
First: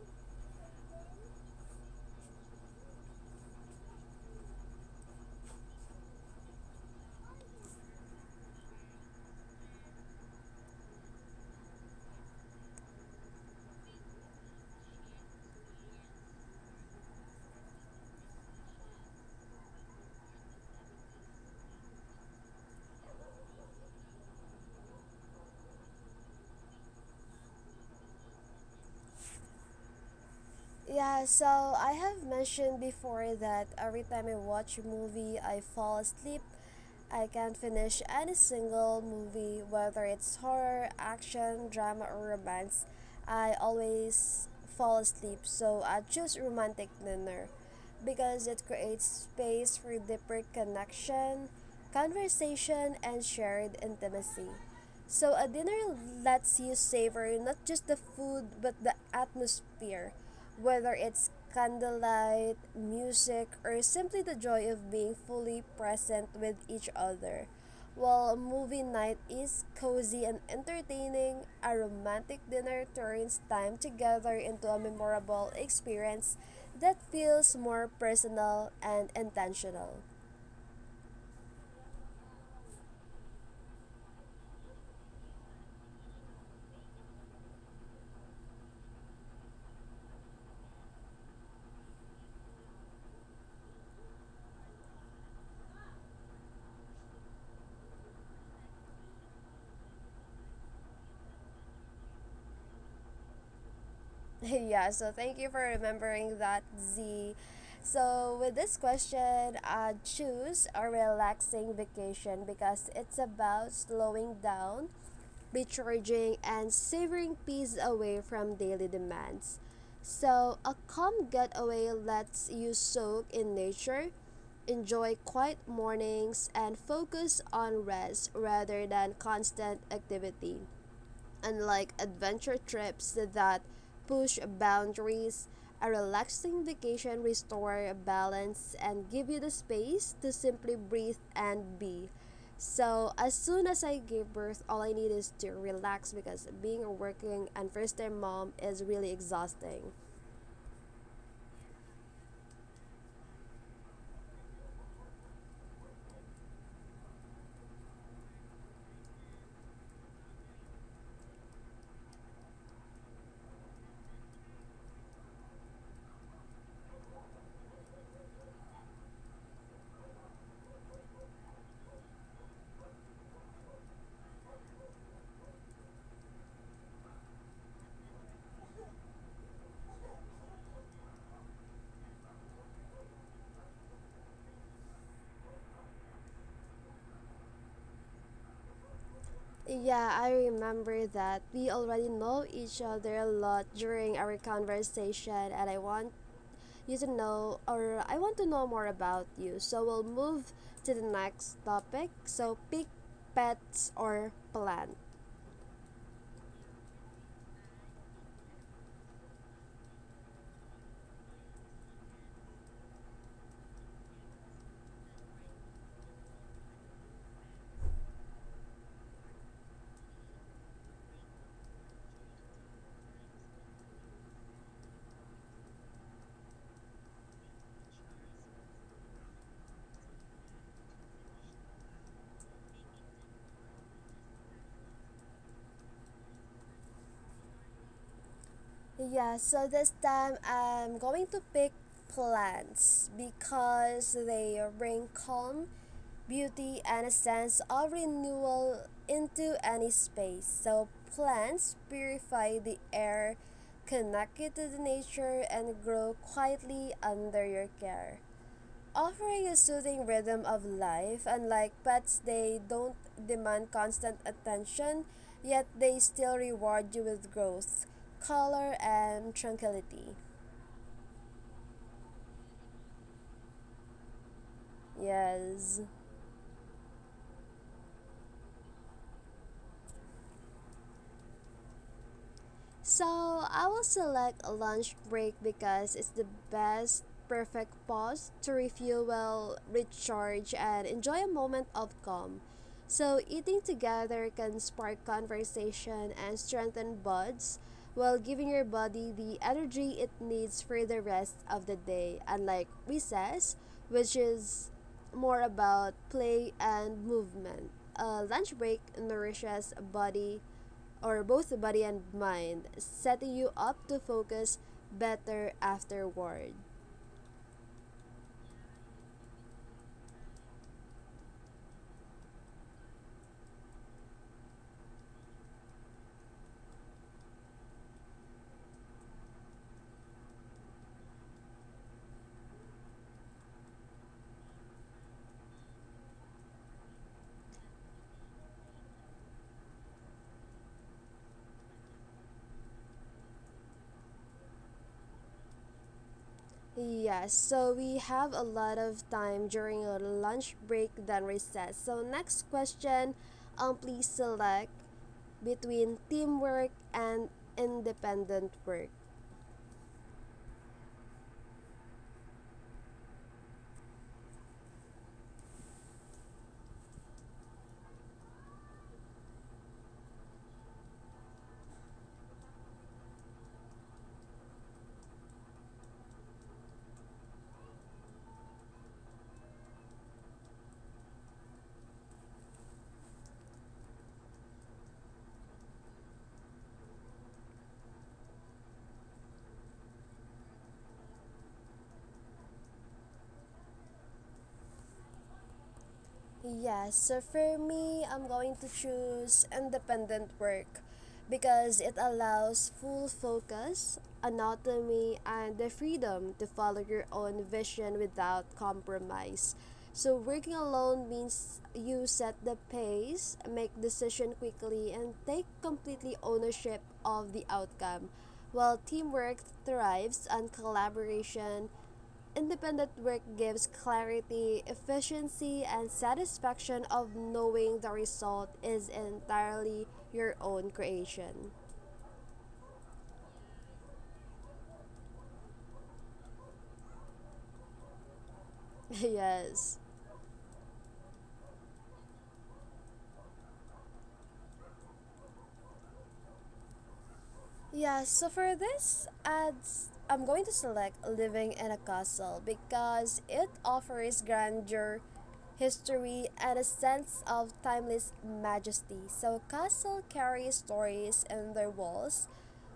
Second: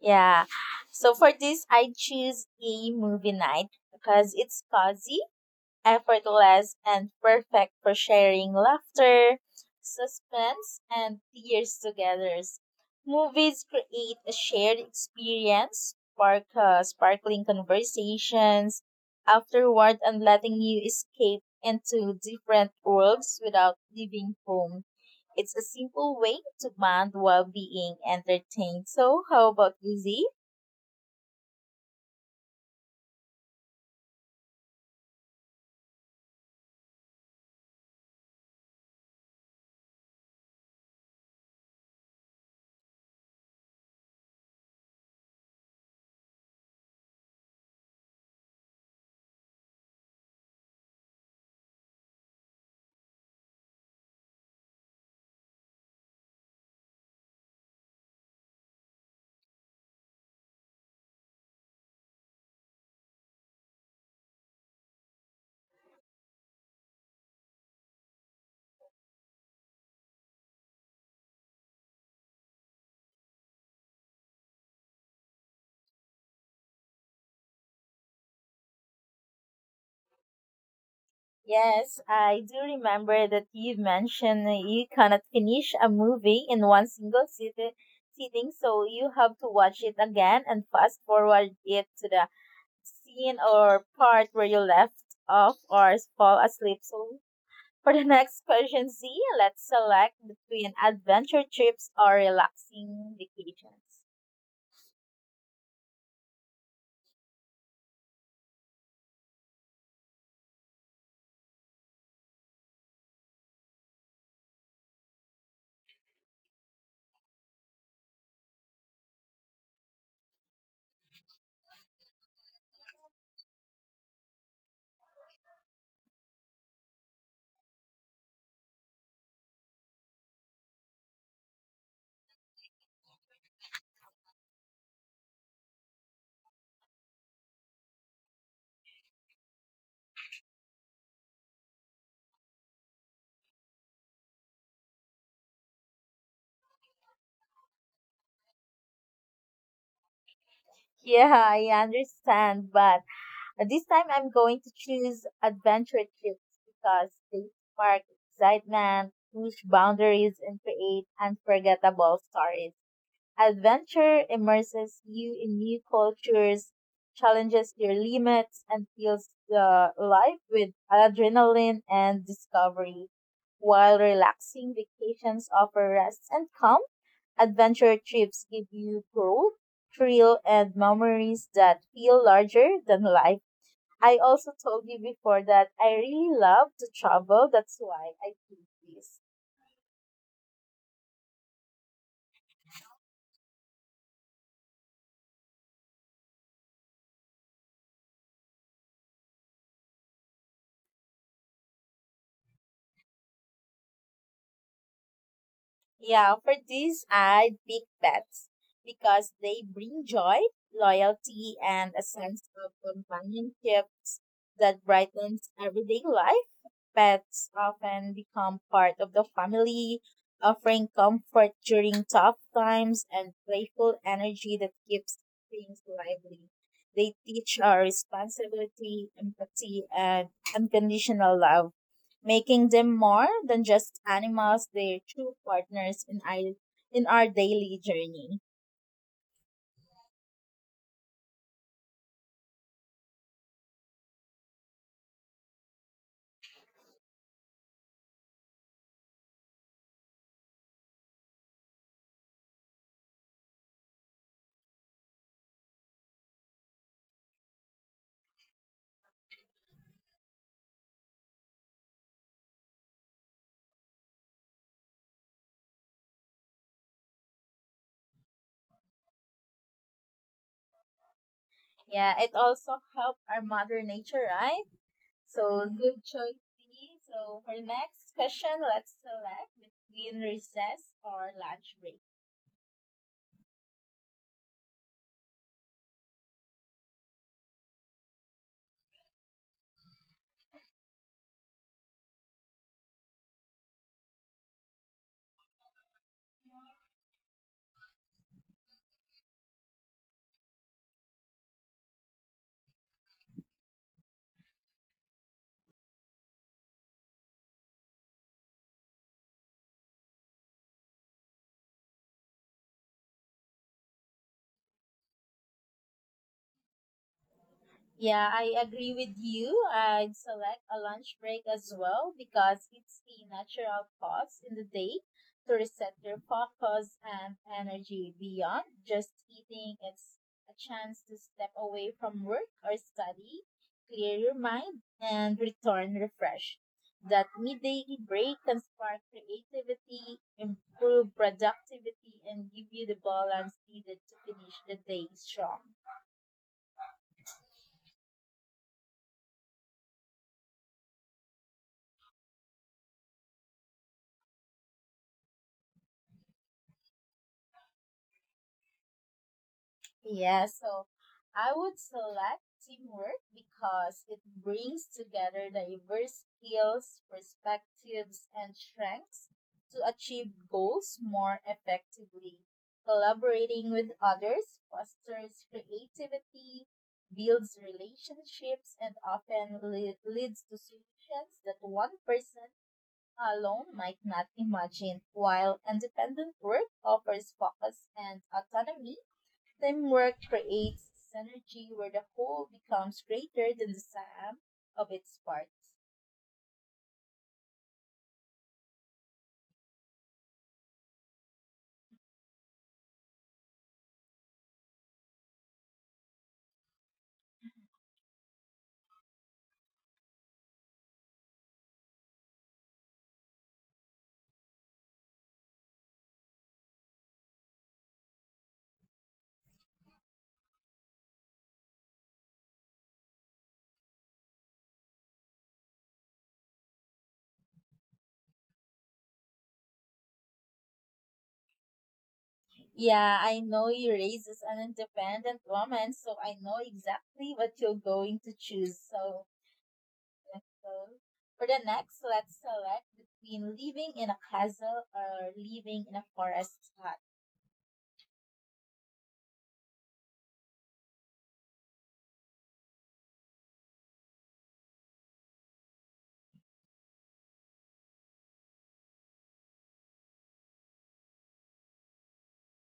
S2: Yeah. So, for this, I choose a movie night because it's cozy, effortless, and perfect for sharing laughter, suspense, and tears together. Movies create a shared experience, spark, sparkling conversations afterward, and letting you escape into different worlds without leaving home. It's a simple way to bond while being entertained. So, how about you, Z?
S1: Yeah, so I have mentioned before that every time I watch a movie, I fall asleep. I can't finish any single movie, whether it's horror, action, drama, or romance. I always fall asleep, so I choose romantic dinner because it creates space for deeper connection, conversation, and shared intimacy. So, a dinner lets you savor not just the food but the atmosphere, whether it's candlelight, music, or simply the joy of being fully present with each other. While a movie night is cozy and entertaining, a romantic dinner turns time together into a memorable experience that feels more personal and intentional.
S2: Yes, I do remember that you mentioned that you cannot finish a movie in one single sitting, so you have to watch it again and fast forward it to the scene or part where you left off or fall asleep. So, for the [LAUGHS] next question, Z, let's select between adventure trips or relaxing vacations.
S1: [LAUGHS] Yeah, so thank you for remembering that, Z. So, with this question, choose a relaxing vacation because it's about slowing down, recharging, and savoring peace away from daily demands. So, a calm getaway lets you soak in nature, enjoy quiet mornings, and focus on rest rather than constant activity. Unlike adventure trips that push boundaries, a relaxing vacation restore balance and give you the space to simply breathe and be. So as soon as I gave birth, all I need is to relax because being a working and first time mom is really exhausting.
S2: Yeah, I understand, but this time I'm going to choose adventure trips because they spark excitement, push boundaries, and create unforgettable stories. Adventure immerses you in new cultures, challenges your limits, and fills the life with adrenaline and discovery. While relaxing vacations offer rest and calm, adventure trips give you growth, thrill, and memories that feel larger than life. I also told you before that I really love to travel. That's why I did this.
S1: Yeah, I remember that we already know each other a lot during our conversation, and I want you to know, or I want to know more about you. So we'll move to the next topic. So, pick pets or plant.
S2: Yeah, for this, I'd pick pets because they bring joy, loyalty, and a sense of companionship that brightens everyday life. Pets often become part of the family, offering comfort during tough times and playful energy that keeps things lively. They teach our responsibility, empathy, and unconditional love, making them more than just animals, they're true partners in in our daily journey.
S1: Yeah, so this time I'm going to pick plants because they bring calm, beauty, and a sense of renewal into any space. So, plants purify the air, connect you to the nature, and grow quietly under your care. Offering a soothing rhythm of life, unlike pets, they don't demand constant attention, yet they still reward you with growth, color, and tranquility.
S2: Yeah, it also helps our mother nature, right? So,
S1: Yes.
S2: good choice, Dee. So, for the next question, let's select between recess or lunch break.
S1: So I will select a lunch break because it's the best perfect pause to refuel well, recharge and enjoy a moment of calm. So eating together can spark conversation and strengthen bonds while giving your body the energy it needs for the rest of the day, unlike recess, which is more about play and movement. A lunch break nourishes body, or both the body and mind, setting you up to focus better afterward.
S2: Yeah, I agree with you. I'd select a lunch break as well because it's a natural pause in the day to reset your focus and energy beyond just eating. It's a chance to step away from work or study, clear your mind, and return refreshed. That midday break can spark creativity, improve productivity, and give you the balance needed to finish the day strong.
S1: Yes, so we have a lot of time during our lunch break than recess. So next question, please select between teamwork and independent work.
S2: Yeah, so I would select teamwork because it brings together diverse skills, perspectives, and strengths to achieve goals more effectively. Collaborating with others fosters creativity, builds relationships, and often leads to solutions that one person alone might not imagine. While independent work offers focus and autonomy, teamwork creates synergy where the whole becomes greater than the sum of its parts.
S1: Yes, so for me, I'm going to choose independent work because it allows full focus, autonomy, and the freedom to follow your own vision without compromise. So working alone means you set the pace, make decision quickly, and take completely ownership of the outcome. While teamwork thrives on collaboration, independent work gives clarity, efficiency, and satisfaction of knowing the result is entirely your own creation.
S2: Yeah, I know you raises an independent woman, so I know exactly what you're going to choose. So,
S1: [LAUGHS] Yes.
S2: let's go. For the next, let's select between living in a castle or living in a forest hut.
S1: Yeah, so for this ads, I'm going to select living in a castle because it offers grandeur, history, and a sense of timeless majesty. So, castle carry stories in their walls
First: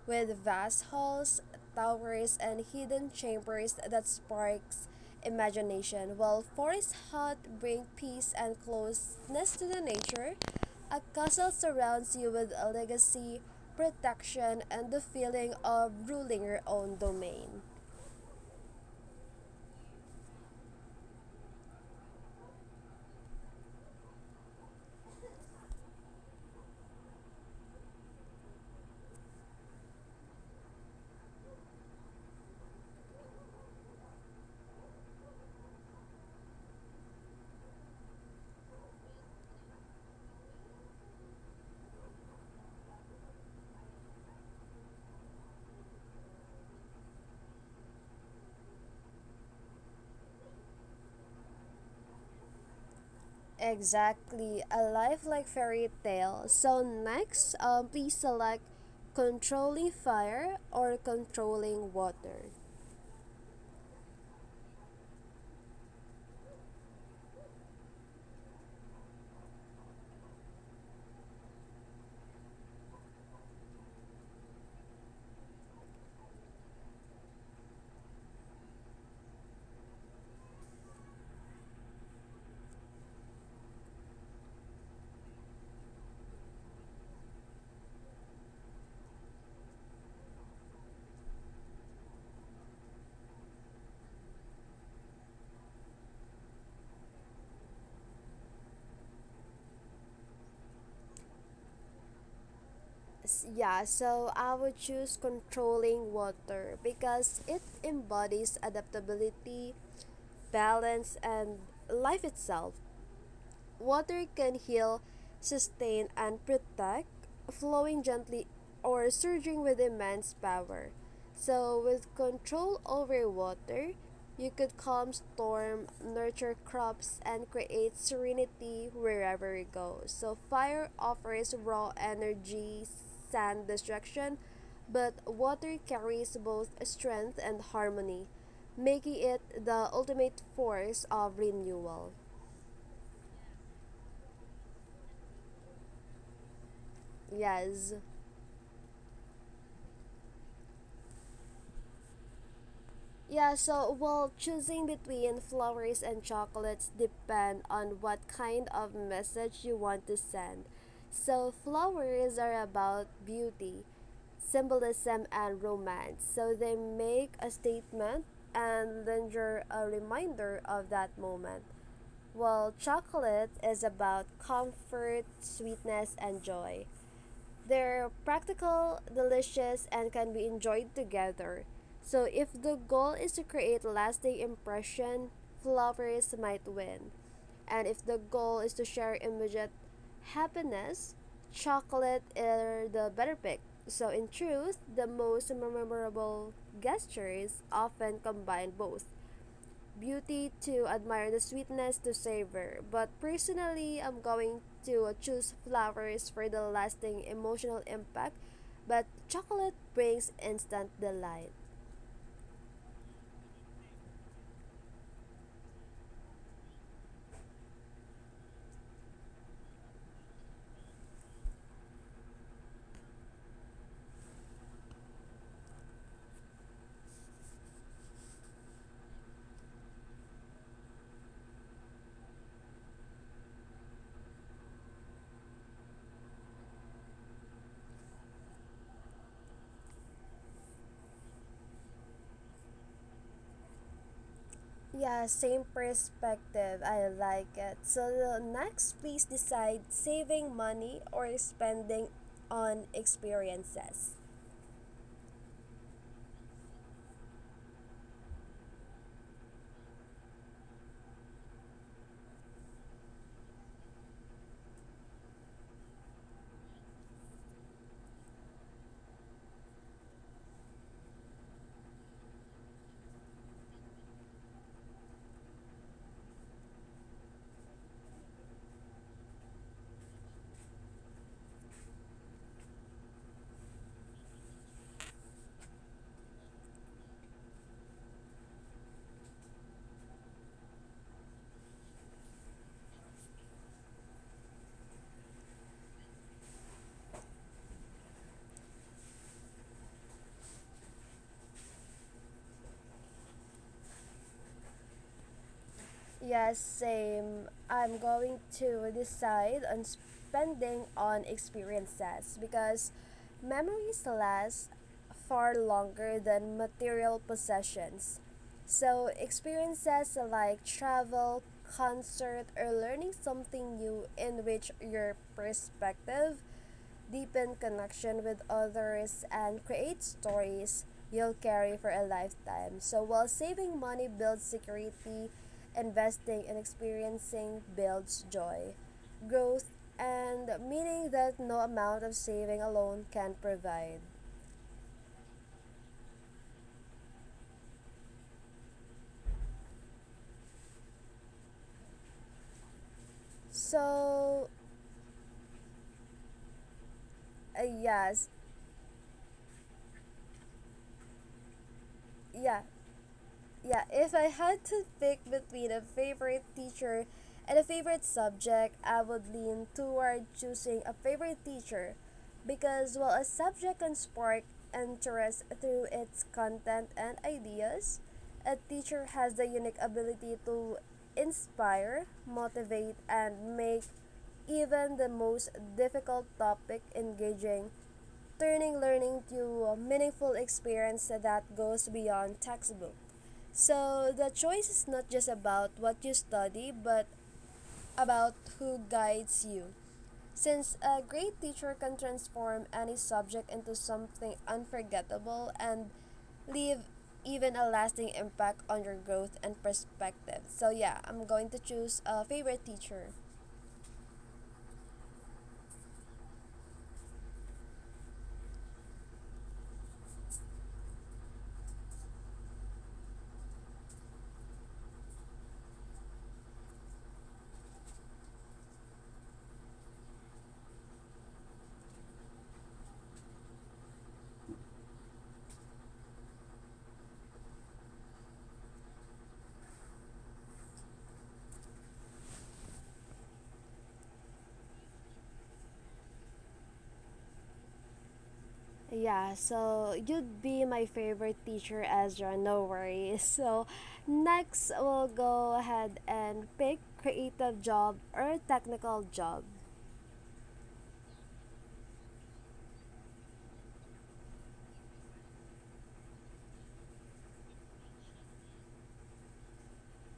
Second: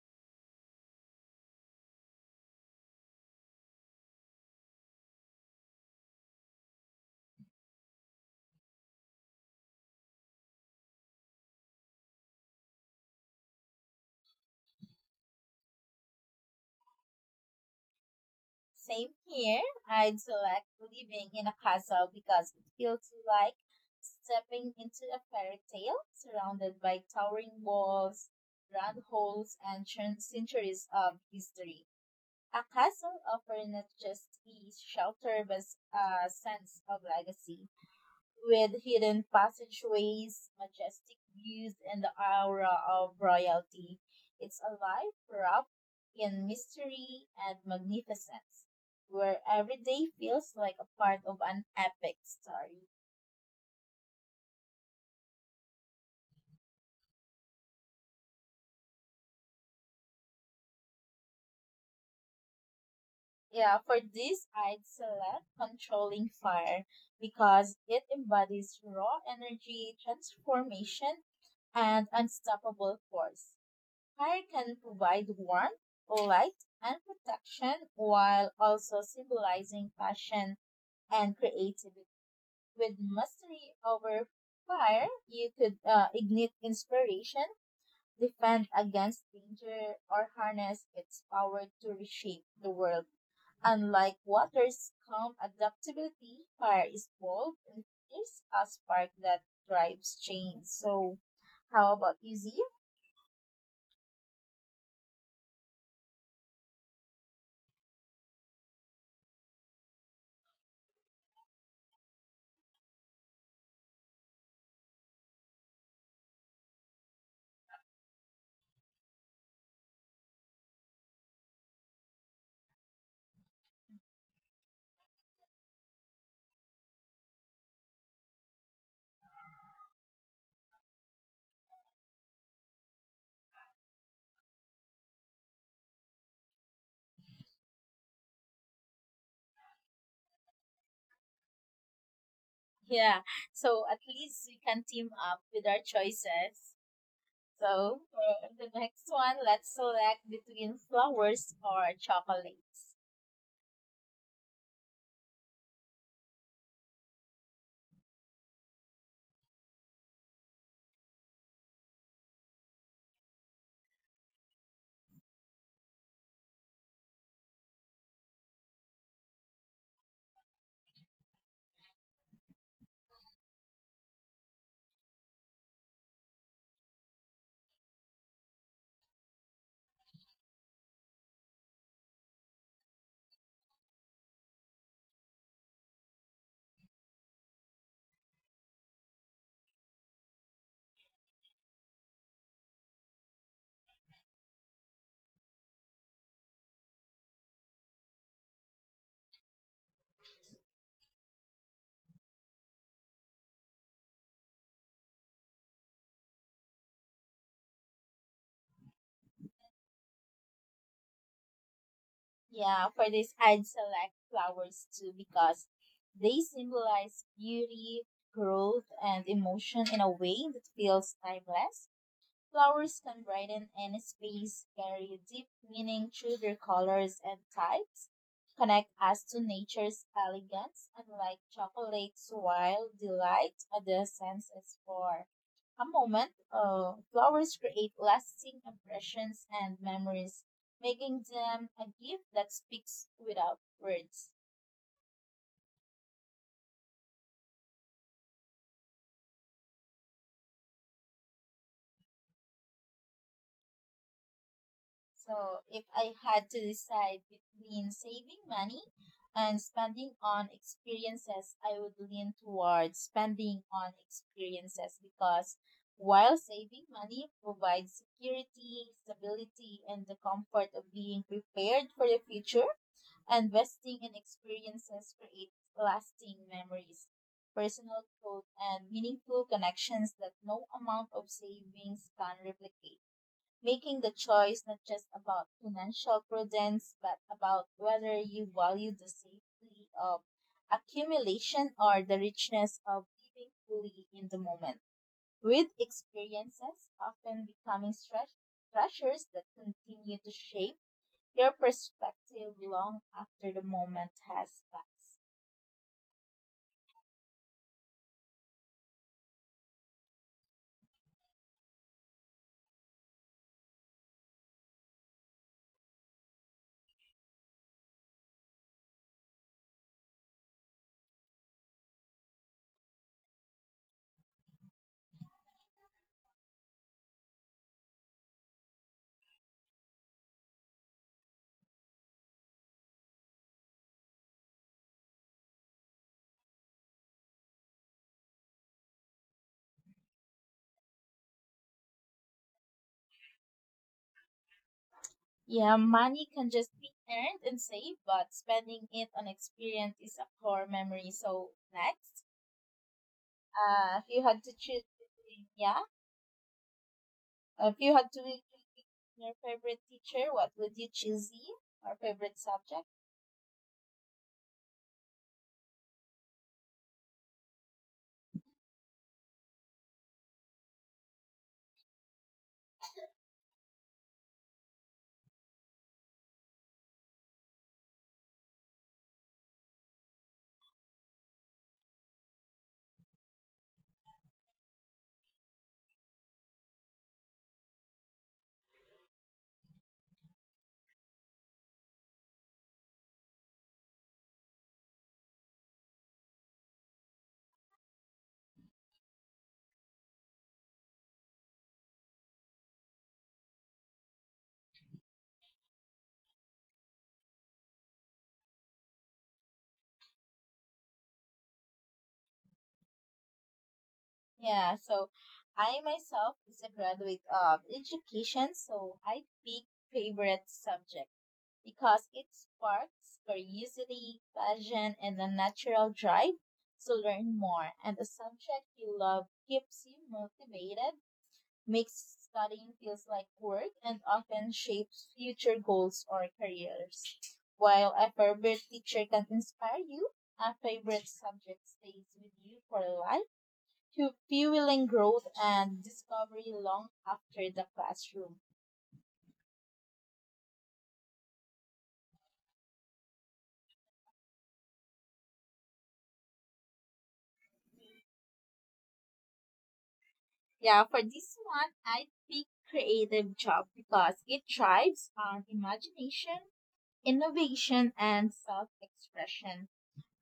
S1: with vast halls, towers, and hidden chambers that sparks imagination. While forests hut bring peace and closeness to the nature, a castle surrounds you with a legacy, protection, and the feeling of ruling your own domain.
S2: Same here. I'd select living in a castle because it feels like stepping into a fairy tale surrounded by towering walls, grand halls, and centuries of history. A castle offers not just ease, shelter, but a sense of legacy, with hidden passageways, majestic views, and the aura of royalty. It's alive, wrapped in mystery and magnificence, where every day feels like a part of an epic story.
S1: Exactly, a life like fairy tale. So next, please select controlling fire or controlling water.
S2: Yeah, for this, I'd select controlling fire because it embodies raw energy, transformation, and unstoppable force. Fire can provide warmth, light, and protection while also symbolizing passion and creativity. With mastery over fire, you could ignite inspiration, defend against danger, or harness its power to reshape the world. Unlike water's calm adaptability, fire is bold and is a spark that drives change. So, how about you, Z?
S1: Yeah, so I would choose controlling water because it embodies adaptability, balance, and life itself. Water can heal, sustain, and protect, flowing gently or surging with immense power. So, with control over water, you could calm storm, nurture crops, and create serenity wherever you go. So, fire offers raw energy, sand destruction, but water carries both strength and harmony, making it the ultimate force of renewal.
S2: Yeah, so at least we can team up with our choices.
S1: Yes.
S2: So, for the next one, let's select between flowers or chocolates.
S1: Yeah, so well, choosing between flowers and chocolates depend on what kind of message you want to send. So flowers are about beauty, symbolism and romance. So they make a statement and linger a reminder of that moment. While chocolate is about comfort, sweetness and joy. They're practical, delicious, and can be enjoyed together. So if the goal is to create a lasting impression, flowers might win. And if the goal is to share immediate happiness, chocolate are the better pick. So in truth, the most memorable gestures often combine both beauty to admire, the sweetness to savor. But personally, I'm going to choose flowers for the lasting emotional impact, but chocolate brings instant delight.
S2: Yeah, for this, I'd select flowers too because they symbolize beauty, growth, and emotion in a way that feels timeless. Flowers can brighten any space, carry deep meaning through their colors and types, connect us to nature's elegance, and like chocolate's wild delight the senses for a moment. Flowers create lasting impressions and memories, making them a gift that speaks without words.
S1: Yeah, same perspective. I like it. So the next, please decide saving money or spending on experiences.
S2: So, if I had to decide between saving money and spending on experiences, I would lean towards spending on experiences because while saving money provides security, stability, and the comfort of being prepared for the future, investing in experiences creates lasting memories, personal growth, and meaningful connections that no amount of savings can replicate, making the choice not just about financial prudence, but about whether you value the safety of accumulation or the richness of living fully in the moment. With experiences often becoming treasures that continue to shape your perspective long after the moment has passed.
S1: Yes, same. I'm going to decide on spending on experiences because memories last far longer than material possessions. So, experiences like travel, concert, or learning something new enrich your perspective, deepen connection with others, and create stories you'll carry for a lifetime. So, while saving money builds security, investing in experiencing builds joy, growth, and meaning that no amount of saving alone can provide.
S2: Yeah, money can just be earned and saved, but spending it on experience is a core memory. So, next. If you had
S1: So,
S2: to choose between, yeah, if you had to
S1: yes,
S2: choose between your favorite teacher, what would you choose? Z, our favorite
S1: yeah.
S2: subject?
S1: Yeah, if I had to pick between a favorite teacher and a favorite subject, I would lean toward choosing a favorite teacher because while a subject can spark interest through its content and ideas, a teacher has the unique ability to inspire, motivate, and make even the most difficult topic engaging, turning learning to a meaningful experience that goes beyond textbook. So the choice is not just about what you study, but about who guides you. Since a great teacher can transform any subject into something unforgettable and leave even a lasting impact on your growth and perspective. So yeah, I'm going to choose a favorite teacher.
S2: Yeah, so I myself is a graduate of education, so I pick favorite subject because it sparks curiosity, passion, and a natural drive to learn more. And the subject you love keeps you motivated, makes studying feels like work, and often shapes future goals or careers. While a favorite teacher can inspire you, a favorite subject stays with you for life, to fueling growth and discovery long after the classroom.
S1: Yeah, so you'd be my favorite teacher, Ezra, no worries. [LAUGHS] So, next we'll go ahead and pick creative job or technical job.
S2: Yeah, for this one, I pick creative job because it thrives on imagination, innovation, and self-expression.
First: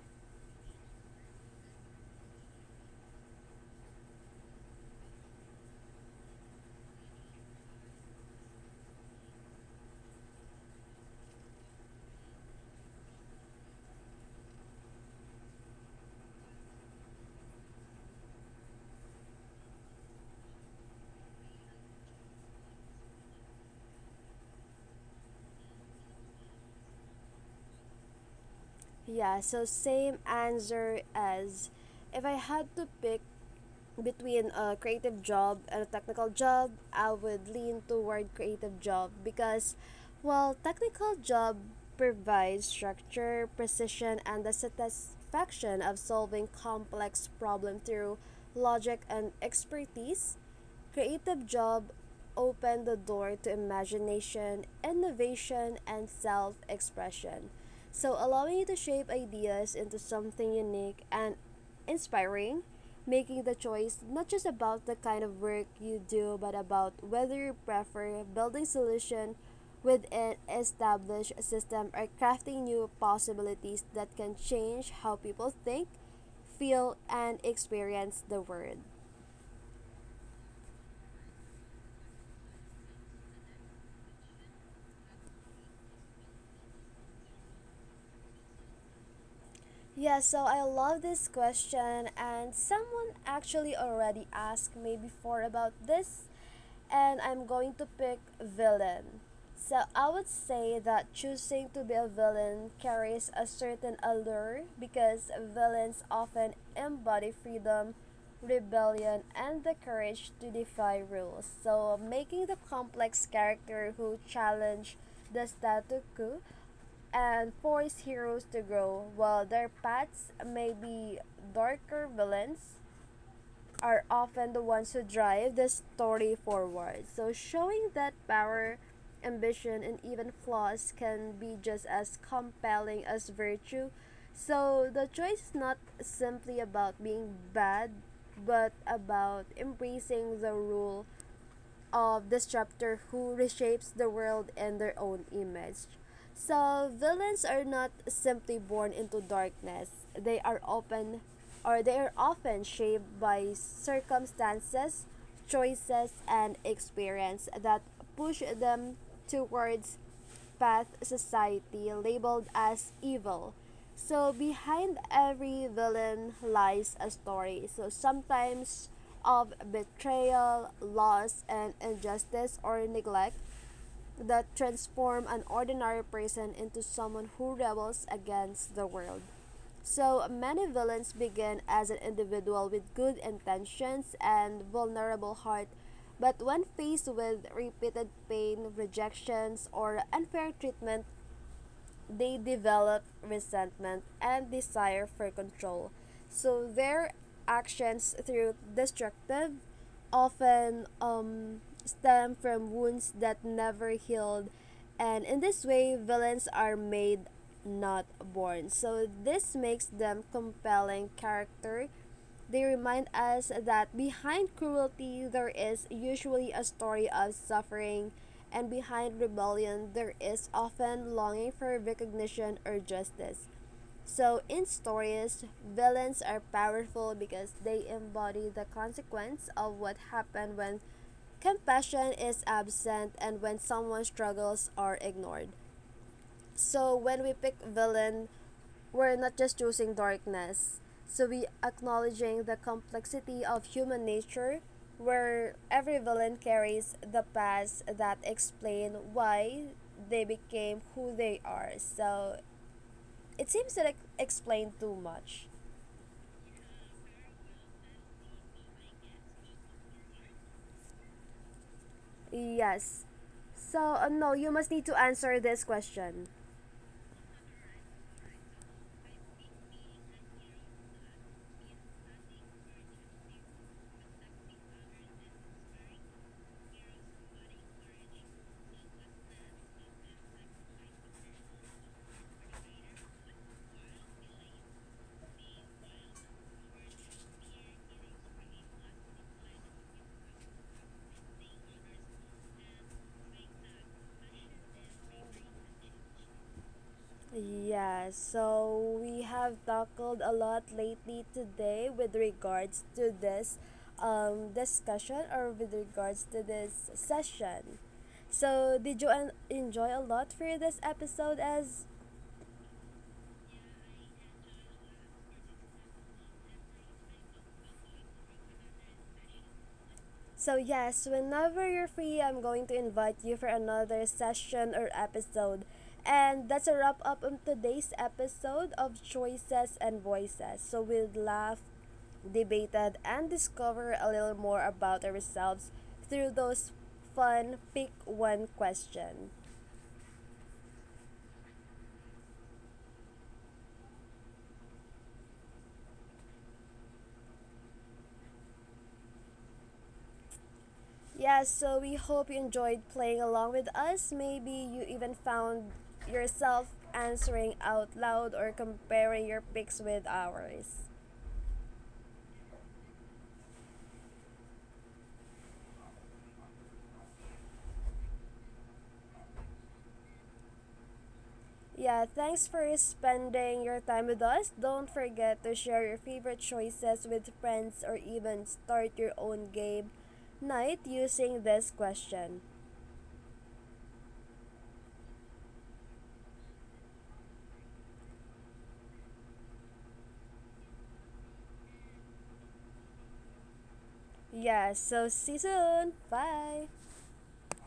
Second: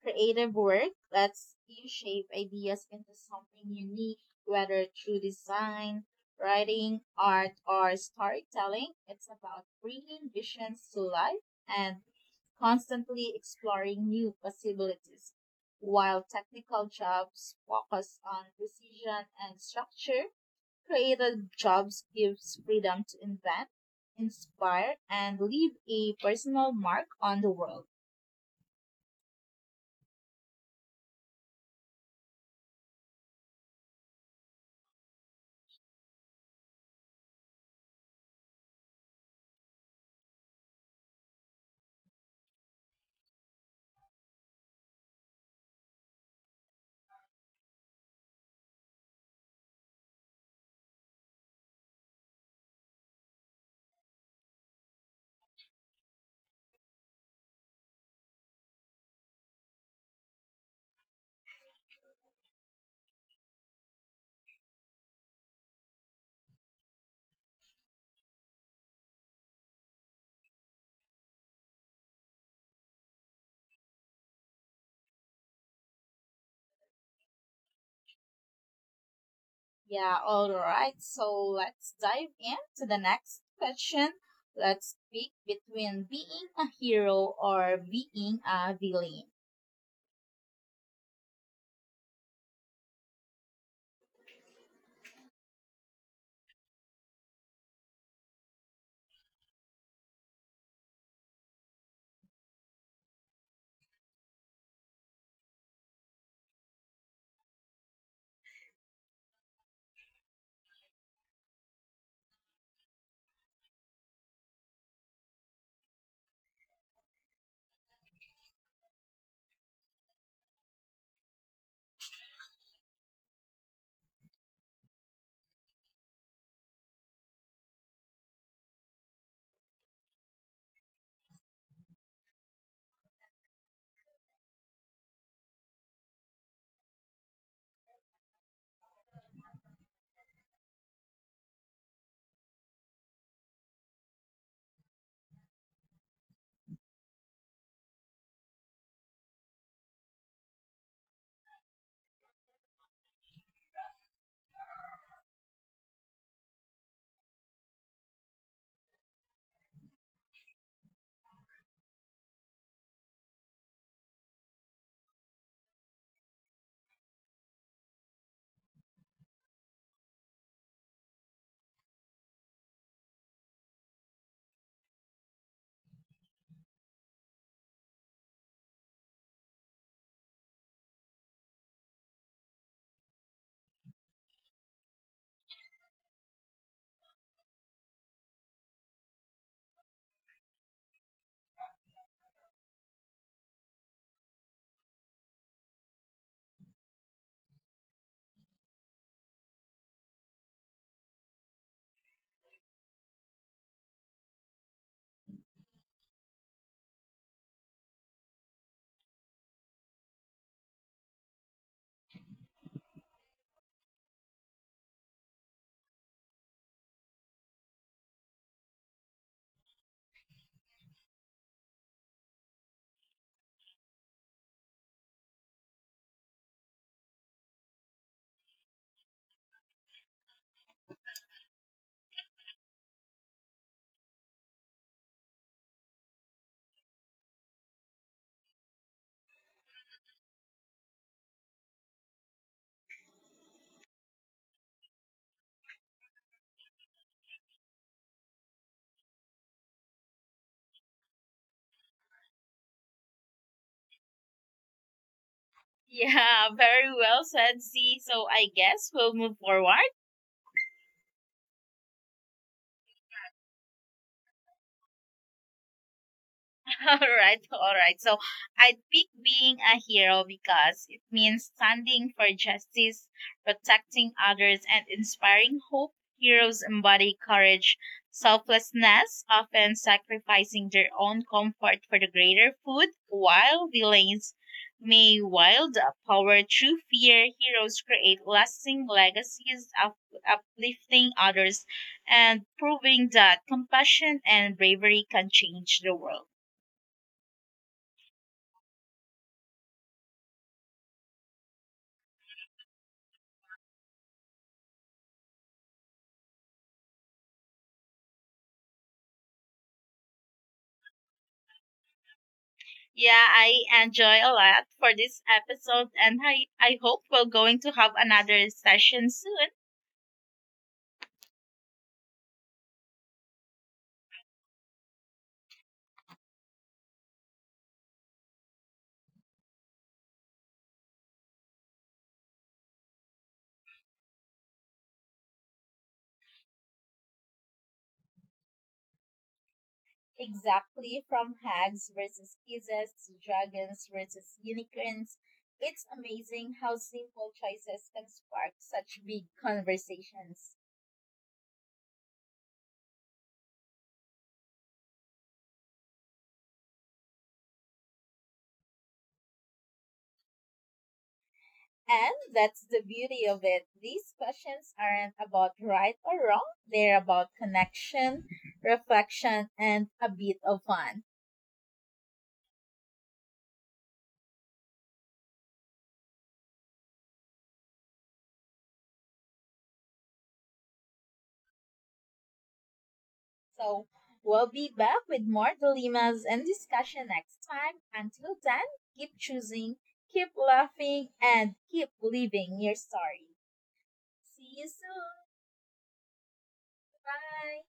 S2: Creative work lets you shape ideas into something unique, whether through design, writing, art, or storytelling. It's about bringing visions to life and constantly exploring new possibilities. While technical jobs focus on precision and structure, creative jobs gives freedom to invent, inspire, and leave a personal mark on the world.
S1: Yeah, so same answer: as if I had to pick between a creative job and a technical job, I would lean toward creative job because while technical job provides structure, precision and the satisfaction of solving complex problem through logic and expertise, creative job open the door to imagination, innovation, and self expression. So, allowing you to shape ideas into something unique and inspiring, making the choice not just about the kind of work you do, but about whether you prefer building solution with an established system or crafting new possibilities that can change how people think, feel, and experience the world.
S2: Yeah, all right. So, let's dive into the next question. Let's pick between being a hero or being a villain.
S1: Yeah, so I love this question, and someone actually already asked me before about this, and I'm going to pick villain. So I would say that choosing to be a villain carries a certain allure because villains often embody freedom, rebellion, and the courage to defy rules. So making the complex character who challenge the statu quo and force heroes to grow. While their paths may be darker, villains are often the ones who drive the story forward. So, showing that power, ambition, and even flaws can be just as compelling as virtue. So, the choice is not simply about being bad, but about embracing the rule of this chapter who reshapes the world in their own image. So villains are not simply born into darkness. They are open or they are often shaped by circumstances, choices and experience that push them towards path society labeled as evil. So behind every villain lies a story. So sometimes of betrayal, loss, and injustice or neglect, that transform an ordinary person into someone who rebels against the world. So many villains begin as an individual with good intentions and vulnerable heart, but when faced with repeated pain, rejections, or unfair treatment, they develop resentment and desire for control. So their actions through destructive often stem from wounds that never healed, and in this way villains are made not born. So this makes them compelling character. They remind us that behind cruelty there is usually a story of suffering, and behind rebellion there is often longing for recognition or justice. So, in stories, villains are powerful because they embody the consequence of what happened when compassion is absent and when someone's struggles are ignored. So when we pick villain, we're not just choosing darkness. So we acknowledging the complexity of human nature where every villain carries the past that explain why they became who they are. So it seems that I explained too much.
S2: Yeah, very well said, Z. So, I guess we'll move forward.
S1: Yes. So no, you must need to answer this question.
S2: [LAUGHS] All right, all right. So, I'd pick being a hero because it means standing for justice, protecting others, and inspiring hope. Heroes embody courage, selflessness, often sacrificing their own comfort for the greater good. While villains may wield power through fear, heroes create lasting legacies, uplifting others, and proving that compassion and bravery can change the world.
S1: Yeah, so we have tackled a lot lately today with regards to this discussion or with regards to this session. So, did you enjoy a lot for this episode, as
S2: Yeah, I enjoy a lot for this episode, and I hope we're going to have another session soon.
S1: So, yes, whenever you're free, I'm going to invite you for another session or episode. And that's a wrap up of today's episode of Choices and Voices. So, we laughed, debated, and discovered a little more about ourselves through those fun pick one question.
S2: Exactly, from hags versus kisses to dragons versus unicorns. It's amazing how simple choices can spark such big conversations.
S1: Yes, so we hope you enjoyed playing along with us. Maybe you even found yourself answering out loud or comparing your picks with ours.
S2: And that's the beauty of it. These questions aren't about right or wrong, they're about connection, reflection, and a bit of fun.
S1: Yeah, thanks for spending your time with us. Don't forget to share your favorite choices with friends or even start your own game night using this question.
S2: So, we'll be back with more dilemmas and discussion next time. Until then, keep choosing, keep laughing, and keep living your story. See you
S1: Yeah, so
S2: soon.
S1: see you soon. Bye.
S2: Bye.